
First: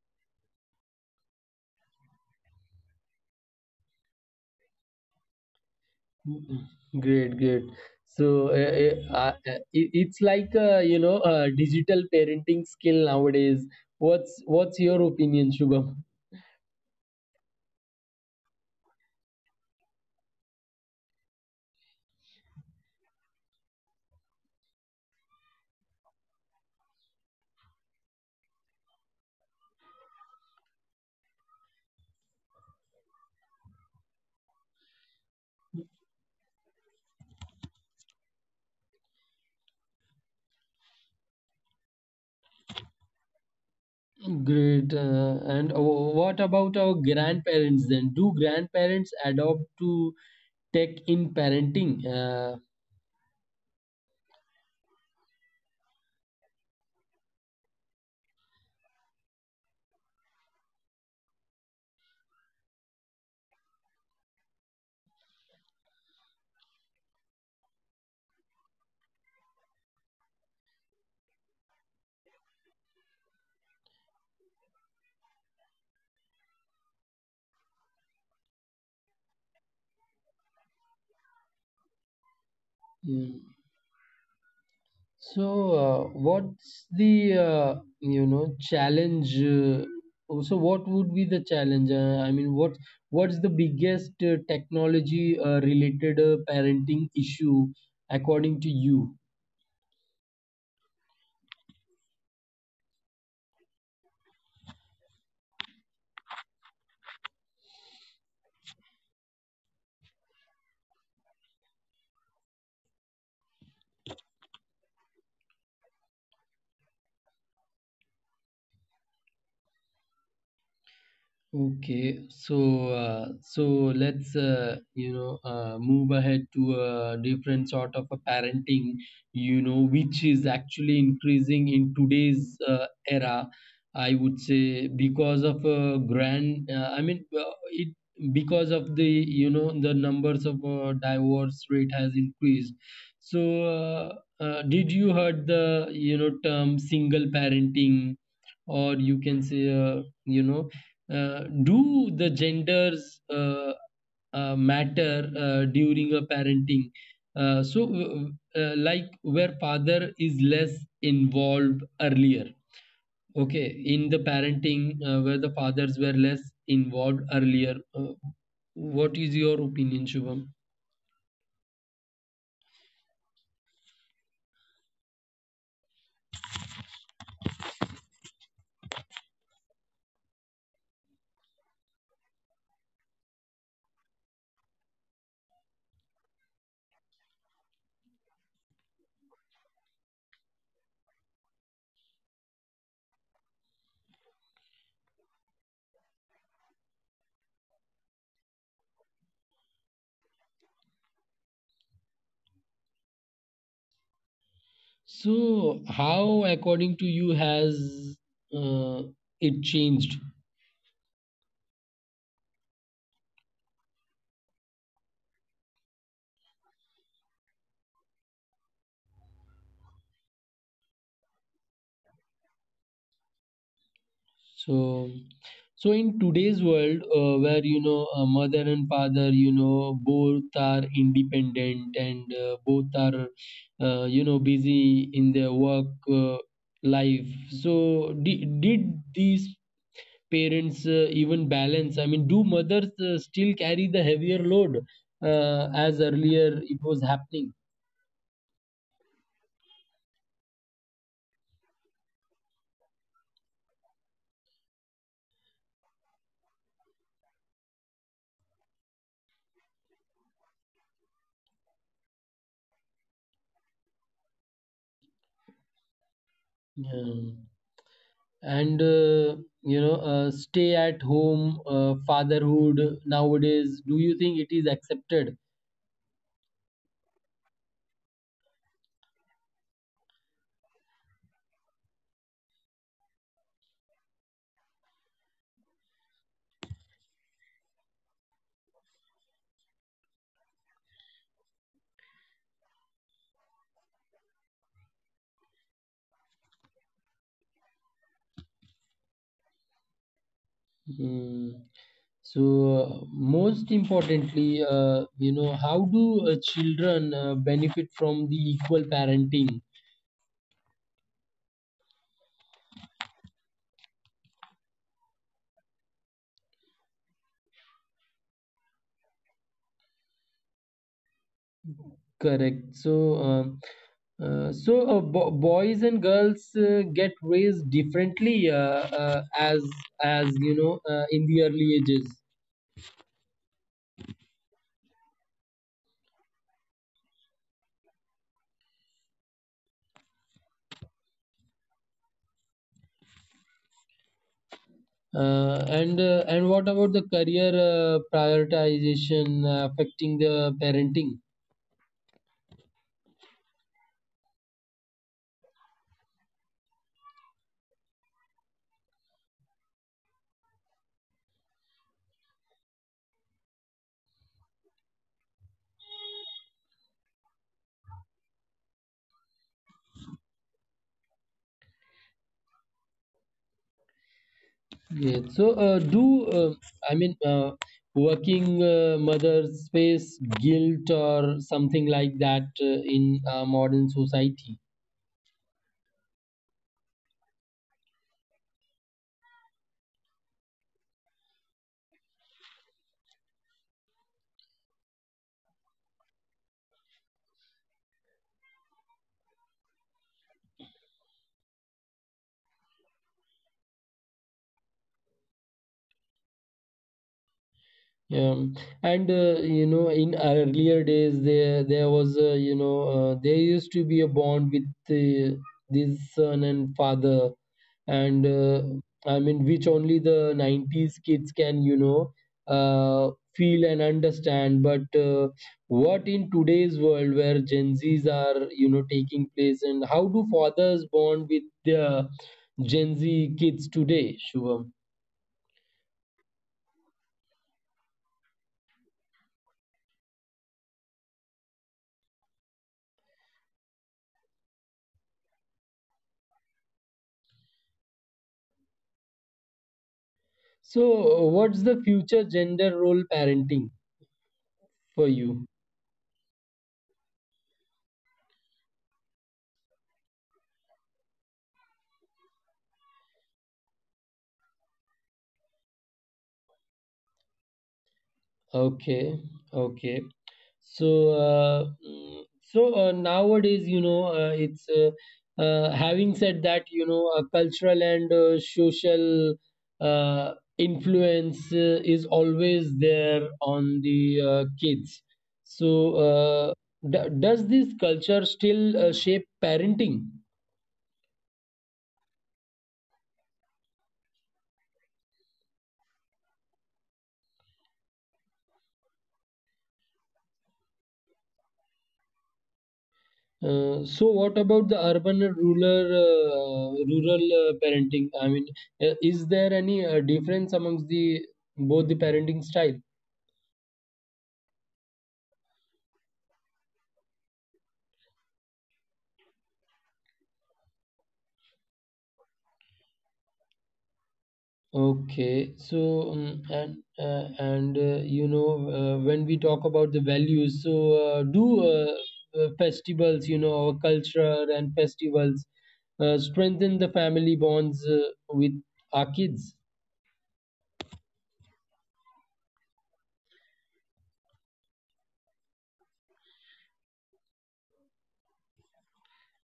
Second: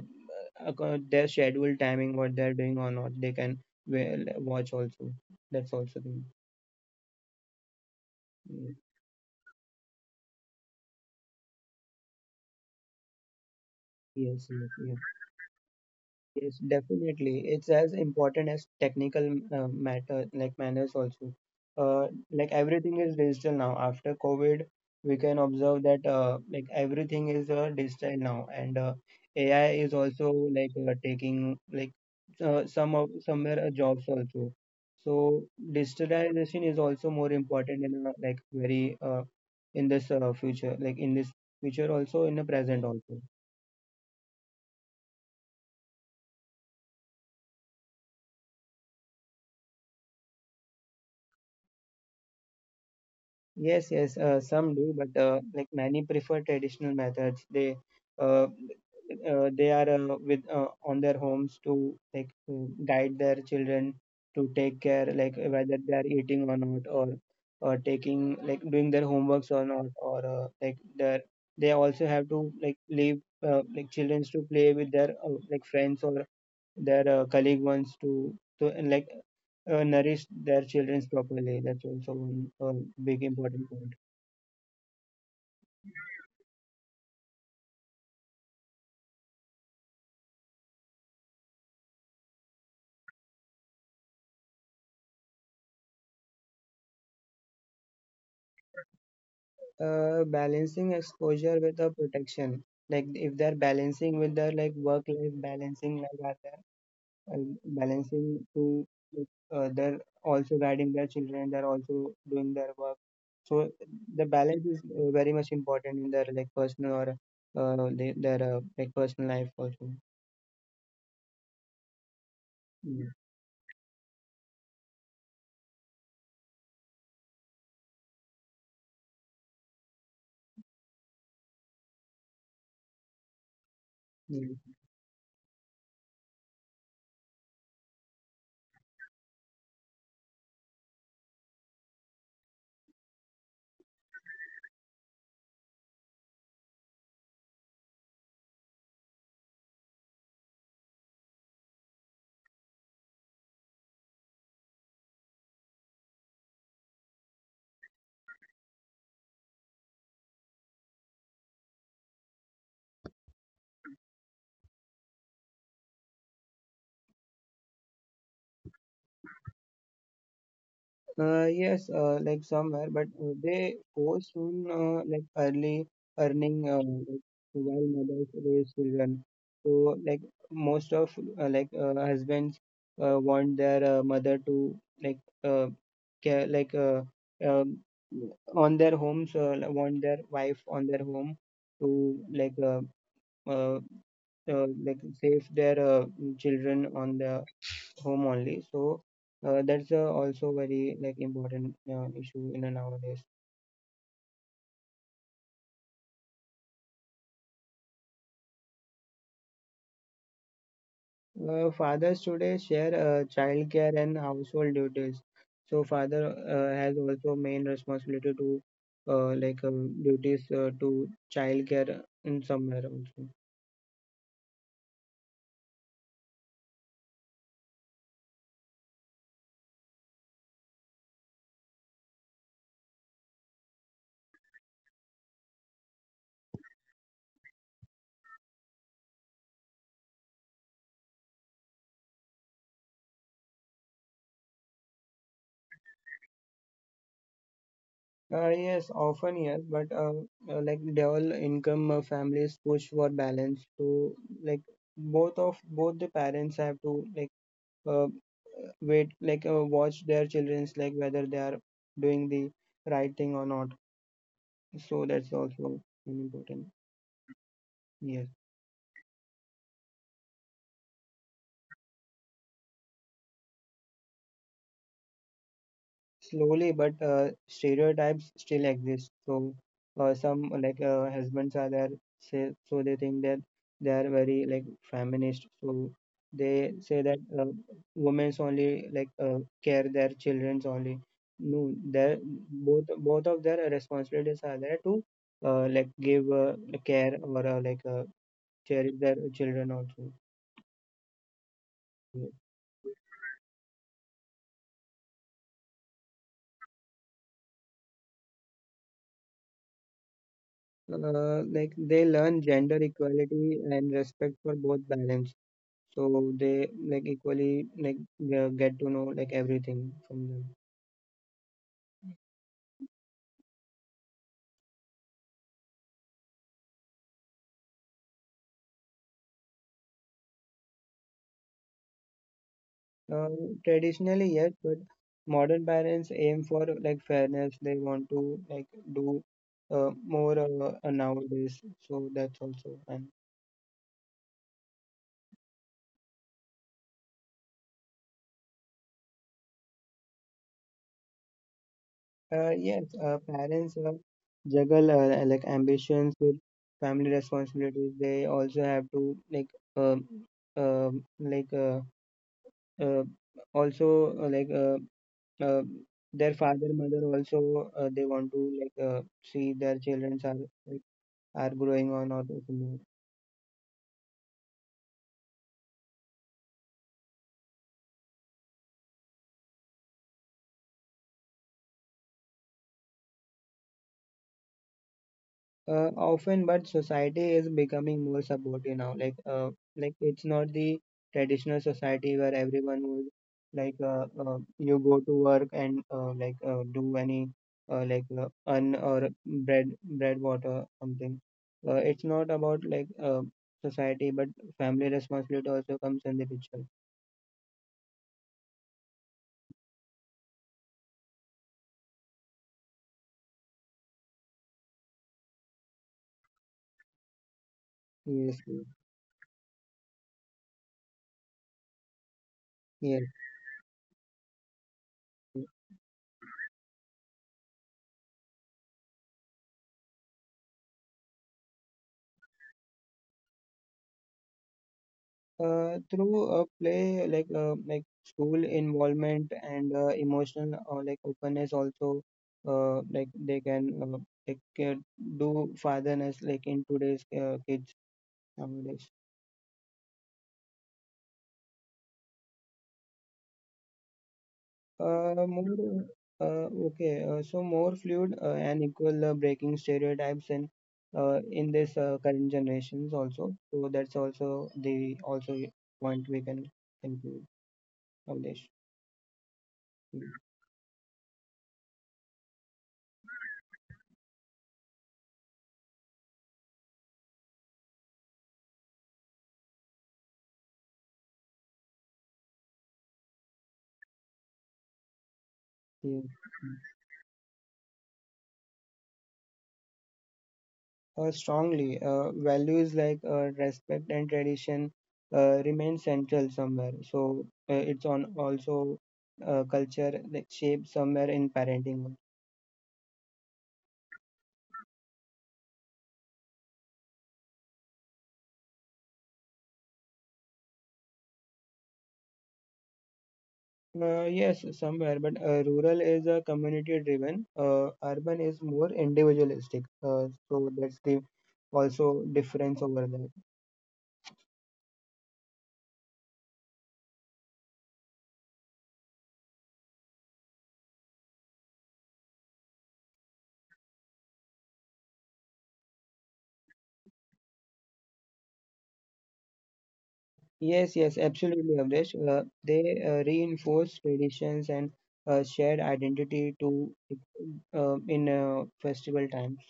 [SPEAKER 2] acco- their scheduled timing, what they are doing or not. They can well, watch also. That's also the
[SPEAKER 1] Mm, great, great. So uh, uh, uh, it- it's like, uh, you know, uh, digital parenting skill nowadays. What's
[SPEAKER 2] yes, yes,
[SPEAKER 1] what's your
[SPEAKER 2] yes.
[SPEAKER 1] opinion, Shubham?
[SPEAKER 2] Yes, definitely. It's as important as technical uh, matter, like manners also. Uh, like everything is digital now. After COVID, we can observe that uh, like everything is uh, digital now, and uh, A I is also like uh, taking like uh, some of somewhere uh, jobs also. So digitalization is also more important in uh, like very uh, in this uh, future, like in this future also in the present also.
[SPEAKER 1] Great. Uh, and wh- What about our grandparents then? Do grandparents adopt to tech in parenting? Uh,
[SPEAKER 2] Yes, yes, uh, some do, but uh, like many prefer traditional methods. They uh, uh, they are uh, with uh, on their homes to like to guide their children to take care, like whether they are eating or not, or or taking like doing their homeworks or not, or uh, like their they also have to like leave uh, like children to play with their uh, like friends or their uh, colleague ones to to uh, like uh, nourish their children properly. That's also one uh, big important point.
[SPEAKER 1] So, uh, what's the uh, you know challenge? Uh, so, what would be the challenge? Uh, I mean, what what's the biggest uh, technology uh, related uh, parenting issue according to you?
[SPEAKER 2] Uh, balancing exposure with the protection like if they're balancing with their like work life balancing like that uh, balancing to uh, they're also guiding their children, they're also doing their work, so the balance is uh, very much important in their like personal or uh, the- their uh, like personal life also.
[SPEAKER 1] Okay, so
[SPEAKER 2] Mm.
[SPEAKER 1] uh, so let's uh, you know uh, move ahead to a different sort of a parenting, you know, which is actually increasing in today's uh, era. I would
[SPEAKER 2] Mm.
[SPEAKER 1] say because of uh, grand, uh, I mean, uh, it because of the you know the numbers of uh, divorce rate has increased. So, uh, uh, did you heard the you know term single parenting, or you can say uh, you know uh, do the genders uh, uh, matter uh, during a parenting? Uh, so, uh, uh, like where father is less involved earlier, okay, in the parenting uh, where the fathers were less involved earlier. Uh, what is your opinion, Shubham?
[SPEAKER 2] Uh, yes, uh, like somewhere, but uh, they post soon, uh, like early earning, uh, like, while mothers raise children. So, like most of uh, like uh, husbands uh, want their uh, mother to like uh, care, like uh, um, on their homes, uh, like, want their wife on their home to like uh, uh, uh, like save their uh, children on the home only. So uh, that's uh, also very like important uh, issue in a nowadays.
[SPEAKER 1] So, how, according to you, has uh, it changed?
[SPEAKER 2] Uh, fathers today share uh, childcare and household duties. So father uh, has also main responsibility to uh, like um, duties uh, to childcare in somewhere also.
[SPEAKER 1] So, so in today's world, uh, where you know a mother and father, you know, both are independent and uh, both are, uh, you know, busy in their work uh, life. So, di- did these parents uh, even balance? I mean, do mothers uh, still carry the heavier load uh, as earlier it was happening?
[SPEAKER 2] Uh, yes, often yes, but uh, uh, like dual income uh, families push for balance to like both of both the parents have to like uh, wait, like, uh, watch their children's, like, whether they are doing the right thing or not. So that's also an important
[SPEAKER 1] Yeah.
[SPEAKER 2] yes.
[SPEAKER 1] And uh, you know, uh, stay at home uh, fatherhood nowadays, do you think it is accepted?
[SPEAKER 2] Slowly, but uh, stereotypes still exist. So uh, some, like, uh, husbands are there, say, so they think that they are very like feminist. So they say that uh, women's only, like, uh, care their children's only. No, their both both of their responsibilities are there to uh, like give uh, care or uh, like uh, cherish their children also.
[SPEAKER 1] Hmm.
[SPEAKER 2] So,
[SPEAKER 1] So uh, most importantly, uh, you know, how do uh, children uh, benefit from the equal parenting?
[SPEAKER 2] Uh, like they learn gender equality and respect for both balance. So they like equally, like, uh, get to know like everything from them.
[SPEAKER 1] Correct. So um, uh, so uh, bo- boys and girls uh, get raised differently uh, uh, as as you know, uh, in the early ages.
[SPEAKER 2] Uh, Traditionally, yes, but modern parents aim for like fairness. They want to like do uh, more uh, uh, nowadays. So that's also and
[SPEAKER 1] Uh, and uh, and what about the career uh, prioritization uh, affecting the parenting?
[SPEAKER 2] uh, yes, uh, parents uh, juggle uh, like ambitions with family responsibilities. They also have to like um um like uh, uh, also uh, like uh, uh, their father mother also uh, they want to like uh, see their children are like, are growing on or something.
[SPEAKER 1] Yeah. So uh, do uh, I mean, uh, working uh, mothers face guilt or something like that uh, in uh, modern society?
[SPEAKER 2] Uh, often, but society is becoming more supportive now, like, uh, like it's not the traditional society where everyone would like uh, uh, you go to work and uh, like uh, do any uh, like uh, earn or bread bread water something. Uh, it's not about, like, uh, society, but family responsibility also comes in the picture.
[SPEAKER 1] Yeah, and uh, you know, in earlier days, there there was a, you know uh, there used to be a bond with the, this son and father, and
[SPEAKER 2] Yes,
[SPEAKER 1] uh, I mean, which only the nineties kids can you know
[SPEAKER 2] yes.
[SPEAKER 1] uh, feel and understand. But uh, what in today's world where Gen Zs are, you know, taking place? And how do fathers bond with their Gen Z kids today, Shubham?
[SPEAKER 2] Uh, through a play, like, uh, like school involvement and uh, emotional uh, like openness also, uh, like they can uh, like uh, do fatherness like in today's uh, kids nowadays.
[SPEAKER 1] So, what's the future gender role parenting for
[SPEAKER 2] Uh,
[SPEAKER 1] you?
[SPEAKER 2] more uh, Okay. Uh, so more fluid uh, and equal uh, breaking stereotypes in uh, in this uh, current generations also. So that's also the, also, point we can include nowadays.
[SPEAKER 1] Okay, okay. So, uh, mm, so uh, nowadays, you know, uh, it's uh, uh, having said that, you know, uh, cultural and uh, social uh, influence uh, is always there on the uh, kids. So,
[SPEAKER 2] Yeah.
[SPEAKER 1] uh, d- does this culture still uh, shape parenting?
[SPEAKER 2] Uh, strongly. Uh, values like uh, respect and tradition uh, remain central somewhere. So uh, it's on also uh, culture like shape somewhere in parenting.
[SPEAKER 1] Uh, so what about the urban and rural, uh, rural uh, parenting? I mean, uh, is there any uh, difference amongst the both the parenting style?
[SPEAKER 2] Uh, yes, somewhere, but uh, rural is a community driven. Uh, urban is more individualistic. Uh, so that's the, also, difference over there.
[SPEAKER 1] Okay. so um, and uh, and uh, you know, uh, when we talk about the values, so uh, do uh, uh, festivals, you know, our culture and festivals uh, strengthen the family bonds uh, with our kids?
[SPEAKER 2] Yes, yes, absolutely, Avresh. Uh, they uh, reinforce traditions and uh, shared identity to uh, in uh, festival times.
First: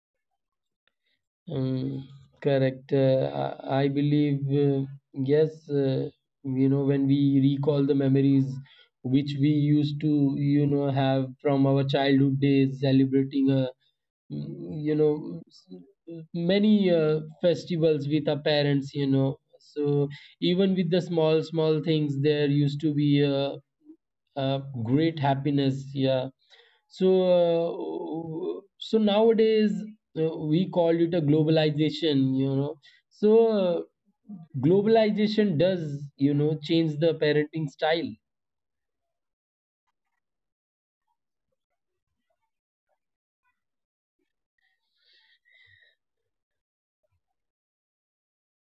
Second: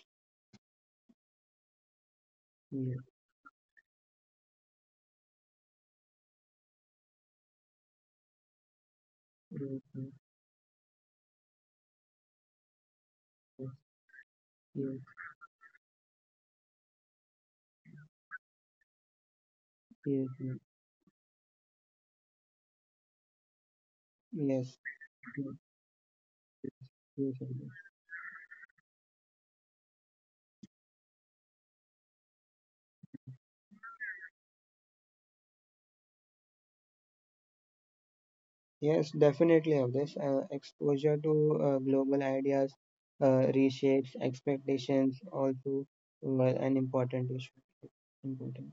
[SPEAKER 1] Mm, correct.
[SPEAKER 2] Yes,
[SPEAKER 1] Uh, I, I believe, uh, yes. Uh, you know, when we recall the memories which we
[SPEAKER 2] yes,
[SPEAKER 1] used to, you know, have from our childhood days, celebrating, uh, mm, you
[SPEAKER 2] yes,
[SPEAKER 1] know, s- many uh, festivals with our parents, you know. So
[SPEAKER 2] yes, yes,
[SPEAKER 1] even with the small, small things, there used to be a,
[SPEAKER 2] yes,
[SPEAKER 1] a
[SPEAKER 2] yes,
[SPEAKER 1] great
[SPEAKER 2] yes, yes,
[SPEAKER 1] happiness. Yeah. So,
[SPEAKER 2] Avdesh.
[SPEAKER 1] uh, so nowadays uh, we call it a globalization, you know. So, uh, globalization does, you know, change the parenting style.
[SPEAKER 2] Yes, definitely, Avdesh. Uh, exposure to uh, global ideas uh, reshapes expectations, also uh, an important issue. Important.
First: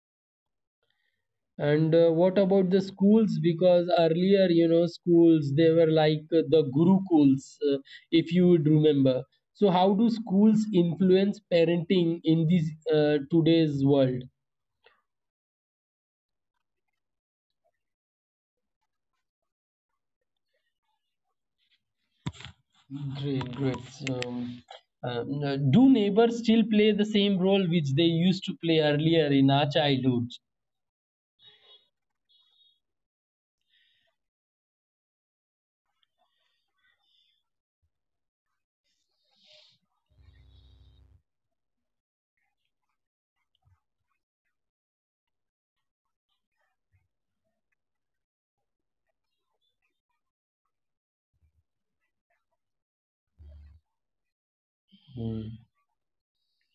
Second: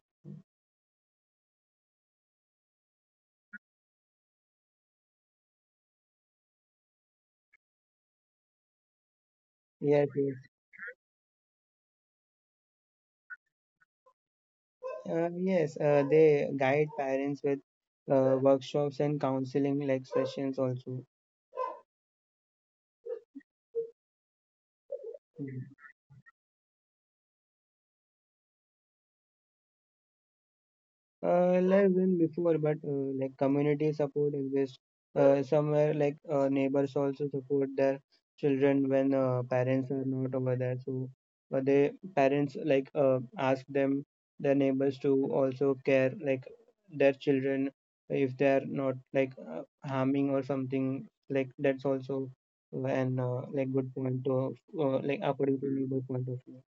[SPEAKER 1] And uh, what about the schools? Because earlier, you know, schools, they were like uh, the gurukuls, uh, if you would remember. So, how
[SPEAKER 2] Yes,
[SPEAKER 1] do
[SPEAKER 2] yes.
[SPEAKER 1] schools influence parenting in this uh, today's world?
[SPEAKER 2] Uh, yes, uh, they guide parents with uh, workshops and counseling, like, sessions also.
[SPEAKER 1] Great, great. So, um, uh,
[SPEAKER 2] Mm.
[SPEAKER 1] do neighbors still play the same role which they used to play earlier in our childhood?
[SPEAKER 2] Uh, I've been before, but uh, like community support exists uh, somewhere. Like, uh, neighbors also support their children when uh, parents are not over there. So, but they parents like uh, ask them their neighbors to also care like their children if they are not like uh, harming or something. Like that's also an uh, like good point of uh, like
[SPEAKER 1] Hmm.
[SPEAKER 2] according to neighbor point of view.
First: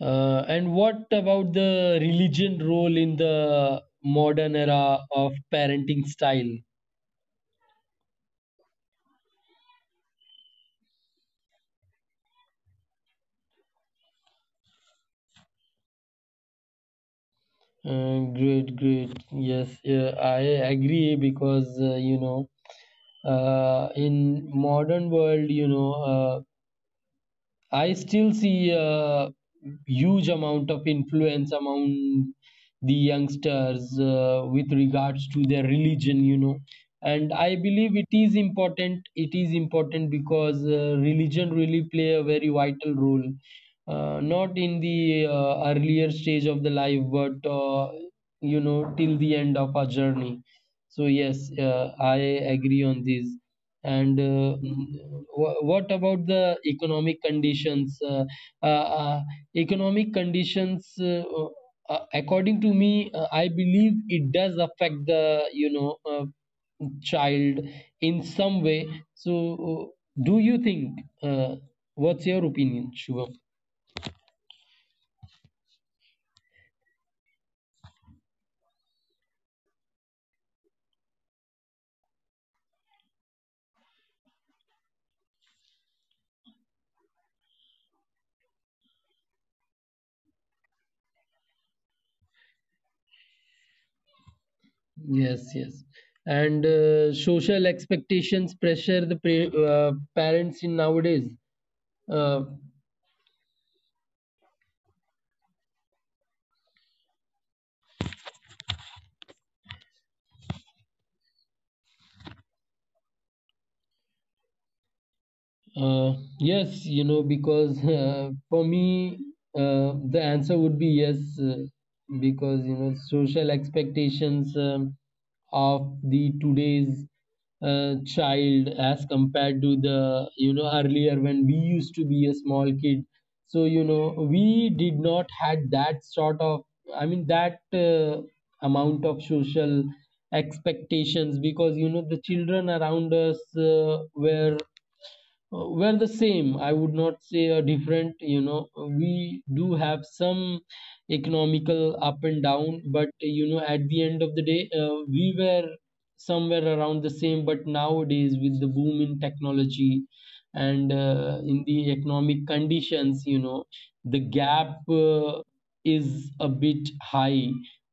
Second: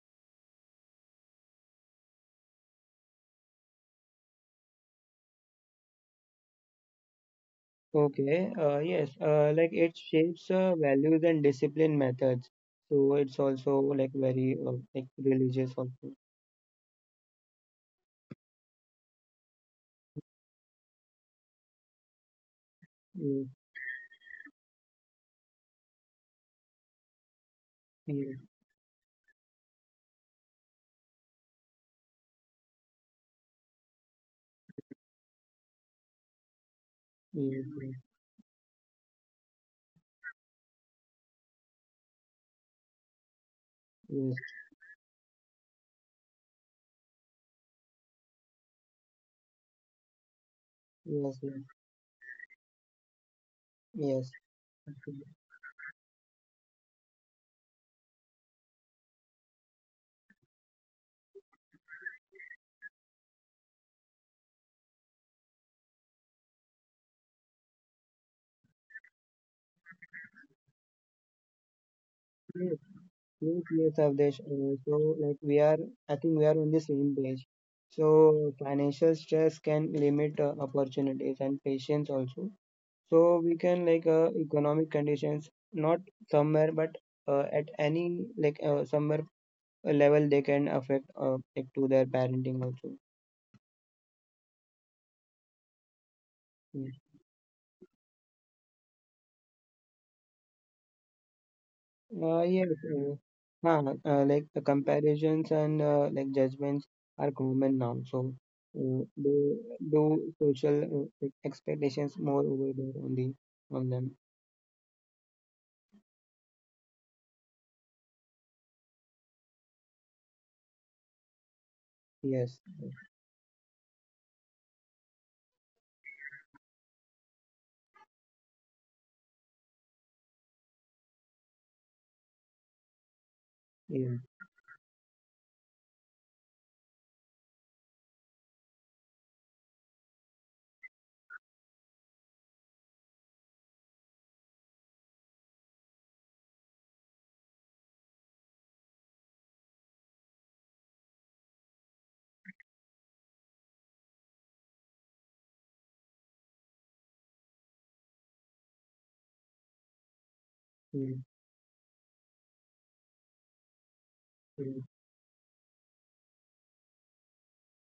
[SPEAKER 1] Uh, and what about the religion role in the modern era of parenting style?
[SPEAKER 2] Okay, uh, yes, uh, like it shapes uh, values and discipline methods. So it's also like very uh, like religious also.
[SPEAKER 1] Uh, great, great. Yes, yeah, I agree because uh, you know,
[SPEAKER 2] Yes,
[SPEAKER 1] uh, in modern world, you know, uh, I still see a huge amount of influence among the youngsters uh, with regards to their religion, you know. And
[SPEAKER 2] yes,
[SPEAKER 1] I
[SPEAKER 2] yes, yes,
[SPEAKER 1] believe it is important. It is important because uh, religion really play a very vital role, uh,
[SPEAKER 2] yes,
[SPEAKER 1] not in the uh, earlier stage of the life, but uh, you know, till the end of our journey. So
[SPEAKER 2] yes,
[SPEAKER 1] yes,
[SPEAKER 2] yes.
[SPEAKER 1] uh, I agree on this. And
[SPEAKER 2] Yes,
[SPEAKER 1] uh, mm,
[SPEAKER 2] absolutely.
[SPEAKER 1] what about the economic conditions? Uh, uh, uh, Economic conditions, uh, uh, according to me, uh, I believe it does affect the, you know, uh, child in some way. So, uh, do you think? Uh, what's your
[SPEAKER 2] Yes,
[SPEAKER 1] opinion, Shubham?
[SPEAKER 2] yes, yes, Avdesh. Uh, so like we are, I think we are on the same page. So financial stress can limit uh, opportunities and patience also. So we can like uh, economic conditions, not somewhere, but uh, at any like uh, somewhere a level they can affect uh, it to their parenting also.
[SPEAKER 1] Yes, yes. And
[SPEAKER 2] Mm.
[SPEAKER 1] uh, social expectations pressure the pa- uh, parents in nowadays.
[SPEAKER 2] Uh,
[SPEAKER 1] Uh,
[SPEAKER 2] yes. uh, huh, uh, like the comparisons and uh, like judgments are common now, so uh, they do social uh, like, expectations more over there on the on them.
[SPEAKER 1] Uh, yes, you know, because uh, for me, uh, the answer would be yes, uh,
[SPEAKER 2] Yes,
[SPEAKER 1] because you
[SPEAKER 2] yes,
[SPEAKER 1] know, social expectations, um, of the today's uh, child as compared to the, you know, earlier when we used to be a small kid. So you know,
[SPEAKER 2] yes,
[SPEAKER 1] we did not had that sort of, I mean, that uh, amount of social expectations, because you know the children around us uh, were uh, were the same. I would not say a different, you know, we do have some economical up and down, but you know, at the end of the day, uh, we were somewhere around the same. But nowadays, with the boom in technology and
[SPEAKER 2] yes,
[SPEAKER 1] uh, in the economic conditions, you know, the gap uh, is a bit high,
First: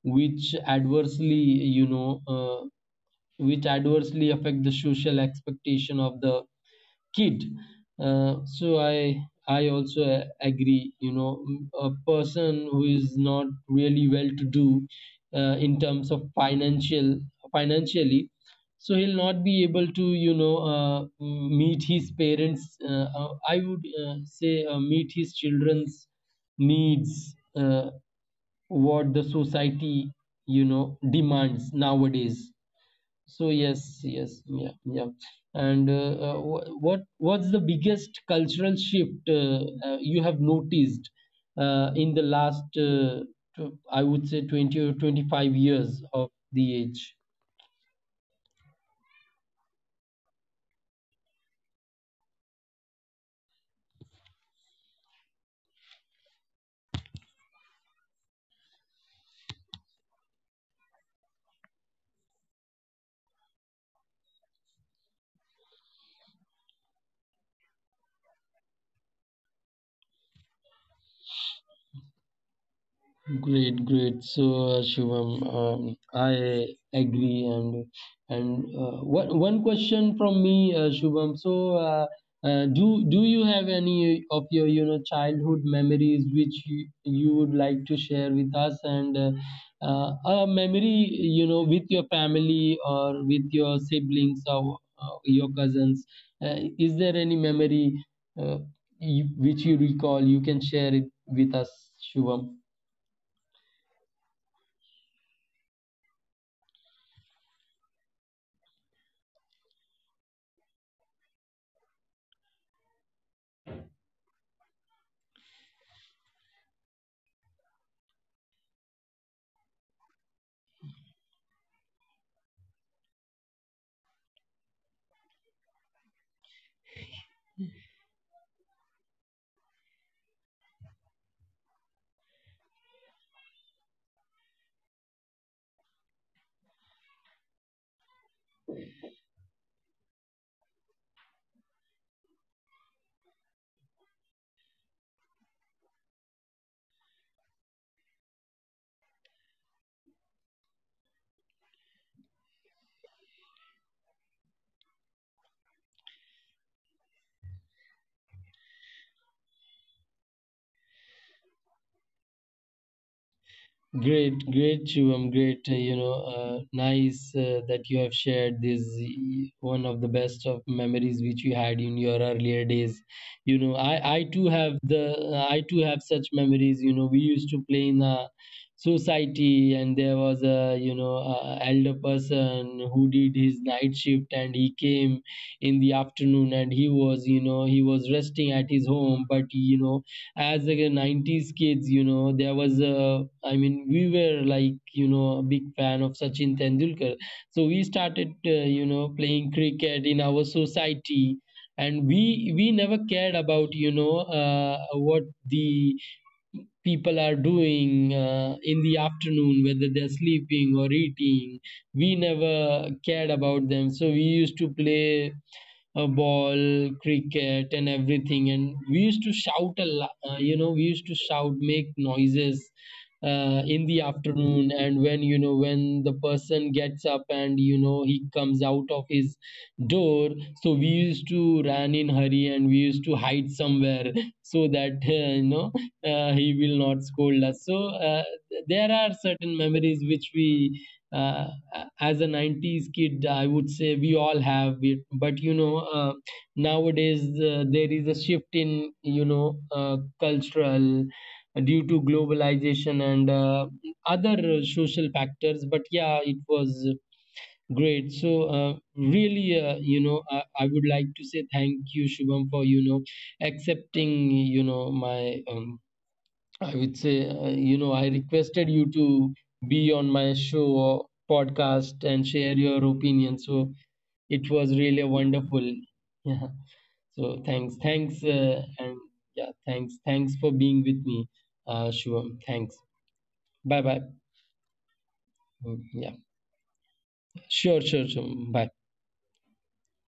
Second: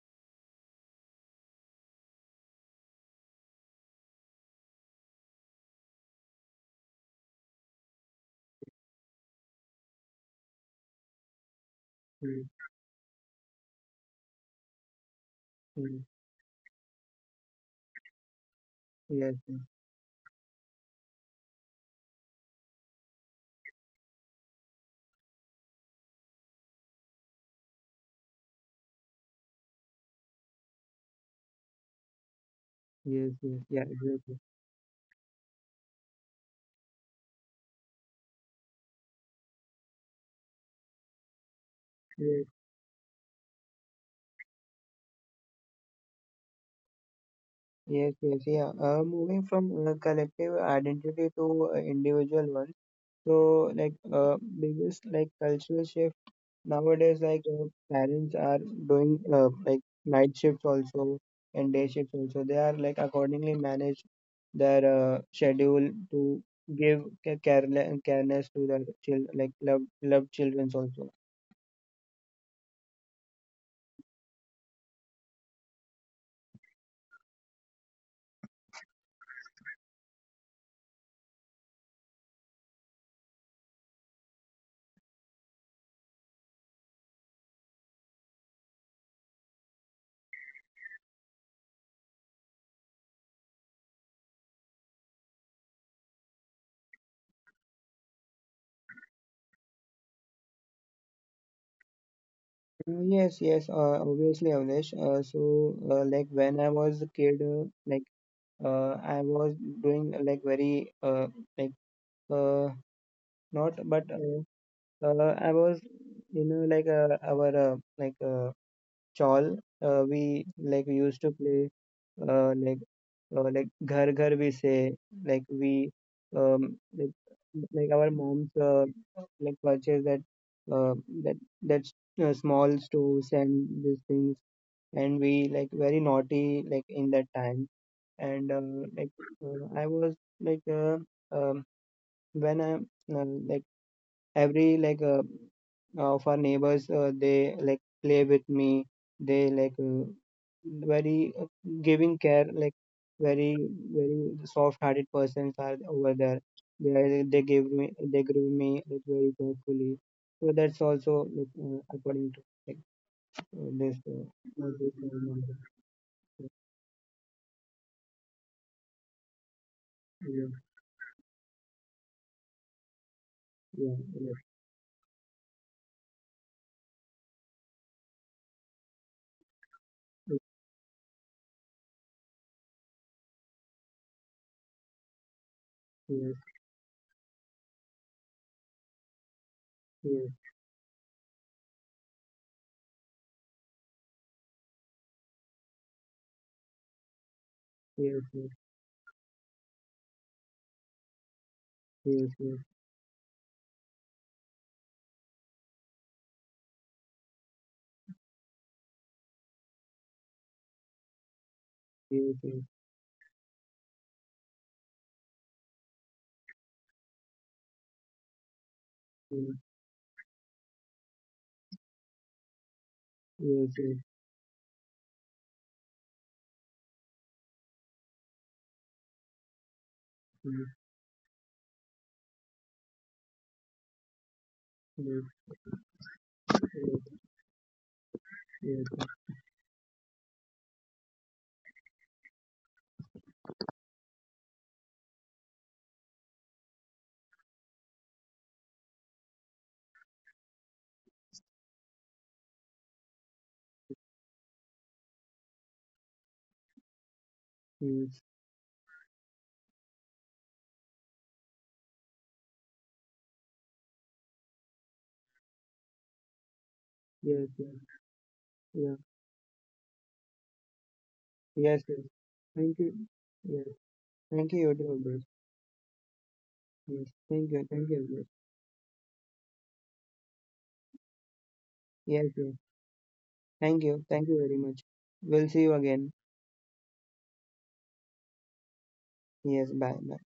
[SPEAKER 1] which adversely, you know, uh, which adversely affect the social expectation of the kid. Uh, so I I also a- agree. You know, m- a
[SPEAKER 2] yes,
[SPEAKER 1] person who is not really well to do uh, in terms of financial financially, so he'll
[SPEAKER 2] yes, yes, yes, yes, yeah,
[SPEAKER 1] not be
[SPEAKER 2] exactly.
[SPEAKER 1] able to, you know, uh, m- meet his parents. Uh, uh, I would uh, say, uh, meet his children's needs. Uh, what the society, you know, demands nowadays. So yes, yes, yeah, yeah. And uh, uh, wh- what what's the biggest cultural shift uh, uh, you have noticed uh, in the
[SPEAKER 2] Yes,
[SPEAKER 1] last, uh, tw- I would say, twenty or twenty-five years of the age?
[SPEAKER 2] yes, yes, yeah. Uh, moving from uh, collective identity to uh, individual one. So, like, uh, biggest like cultural shift nowadays, like, uh, parents are doing uh, like night shifts also and day shifts also. They are like accordingly manage their uh, schedule to give ca- carele- careness to their child, like love loved childrens also. Uh,
[SPEAKER 1] Great, great. So, uh, Shivam, um, I agree. And and uh, one one question from me, uh, Shubham. So, uh, uh, do do you have any of your, you know, childhood memories which you, you would like to share with us? And uh, uh, a memory, you know, with your family or with your siblings or uh, your cousins. Uh, is there any memory uh, you, which you recall? You can share it with us, Shubham.
[SPEAKER 2] Yes, yes, uh, obviously, Avnish. Uh, so, uh, like when I was a kid, uh, like uh, I was doing uh, like very uh, like uh, not, but uh, Uh, I was, you know, like uh, our uh, like uh, chawl. Uh, we like we used to play uh, like uh, like ghar ghar we say like we um like, like our moms uh, like purchase that uh, that that uh, small stores and these things, and we like very naughty like in that time, and uh, like uh, I was like uh, um, when I uh, like every like uh, of our neighbors uh, they like play with me, they like uh, very uh, giving care like very, very soft hearted persons are over there. They, they give me, they give me like very carefully, so that's also like uh, according to like uh, this uh,
[SPEAKER 1] Great,
[SPEAKER 2] what
[SPEAKER 1] great,
[SPEAKER 2] we call
[SPEAKER 1] Shivam.
[SPEAKER 2] model.
[SPEAKER 1] Great. Uh, you know,
[SPEAKER 2] Yeah,
[SPEAKER 1] uh, nice uh, that you have shared this, y- one of the best of memories which you had in your earlier days. You know,
[SPEAKER 2] yeah,
[SPEAKER 1] I I
[SPEAKER 2] yeah,
[SPEAKER 1] too have the I too have such memories. You know, we used to play in a society, and there was a, you know, a elder person who did his night shift, and he came in the
[SPEAKER 2] yes,
[SPEAKER 1] afternoon, and he was, you know, he was resting at his home, but you know,
[SPEAKER 2] yes,
[SPEAKER 1] as like a nineties kids, you know, there was a, I mean, we were like, you know, a big fan of Sachin Tendulkar. So we started uh, you know, playing cricket in our society,
[SPEAKER 2] yes,
[SPEAKER 1] and
[SPEAKER 2] yes, yes,
[SPEAKER 1] we
[SPEAKER 2] yes,
[SPEAKER 1] we never cared about, you know, uh, what the people are doing uh, in the afternoon, whether they're sleeping or eating. We
[SPEAKER 2] yes, yes, yes, yes, yes,
[SPEAKER 1] never cared about them. So we used to play a ball, cricket, and everything. And we used to
[SPEAKER 2] yes,
[SPEAKER 1] shout a lot, uh, you know, we used to shout, make noises uh, in the afternoon. And when, you know, when the person gets up and, you know, he comes out of his door, so we used to run in hurry, and we used to hide somewhere so that, uh,
[SPEAKER 2] yes,
[SPEAKER 1] you know, uh, he will not
[SPEAKER 2] yes,
[SPEAKER 1] scold us. So uh, there
[SPEAKER 2] yes.
[SPEAKER 1] are certain memories which we, uh, as a nineties kid, I would say we all have it. But you know, uh, nowadays, uh, there is a shift in, you know, uh, cultural, due to globalization and uh, other uh, social factors. But yeah, it was great.
[SPEAKER 2] Yes,
[SPEAKER 1] So uh, really, uh, you know, I, I would like to say thank you, Shubham, for you know, accepting, you know, my, um, I would say,
[SPEAKER 2] yes,
[SPEAKER 1] uh,
[SPEAKER 2] yes,
[SPEAKER 1] you know, I requested
[SPEAKER 2] yeah,
[SPEAKER 1] you to be on my show or
[SPEAKER 2] yes, yes.
[SPEAKER 1] podcast and share
[SPEAKER 2] Thank you.
[SPEAKER 1] your opinion.
[SPEAKER 2] Yes,
[SPEAKER 1] So
[SPEAKER 2] thank
[SPEAKER 1] it
[SPEAKER 2] you,
[SPEAKER 1] was
[SPEAKER 2] beautiful
[SPEAKER 1] really
[SPEAKER 2] bro.
[SPEAKER 1] wonderful. Yeah.
[SPEAKER 2] Yes,
[SPEAKER 1] So
[SPEAKER 2] thank you,
[SPEAKER 1] thanks,
[SPEAKER 2] thank you, bro.
[SPEAKER 1] thanks, uh, and yeah, thanks, thanks for being with me, uh,
[SPEAKER 2] Yes,
[SPEAKER 1] Shivam.
[SPEAKER 2] yes.
[SPEAKER 1] Thanks.
[SPEAKER 2] Thank
[SPEAKER 1] Bye,
[SPEAKER 2] you,
[SPEAKER 1] bye.
[SPEAKER 2] thank you very much. We'll see you
[SPEAKER 1] Mm.
[SPEAKER 2] again.
[SPEAKER 1] Yeah. Sure, sure, sure. Bye.
[SPEAKER 2] Yes, bye, bye.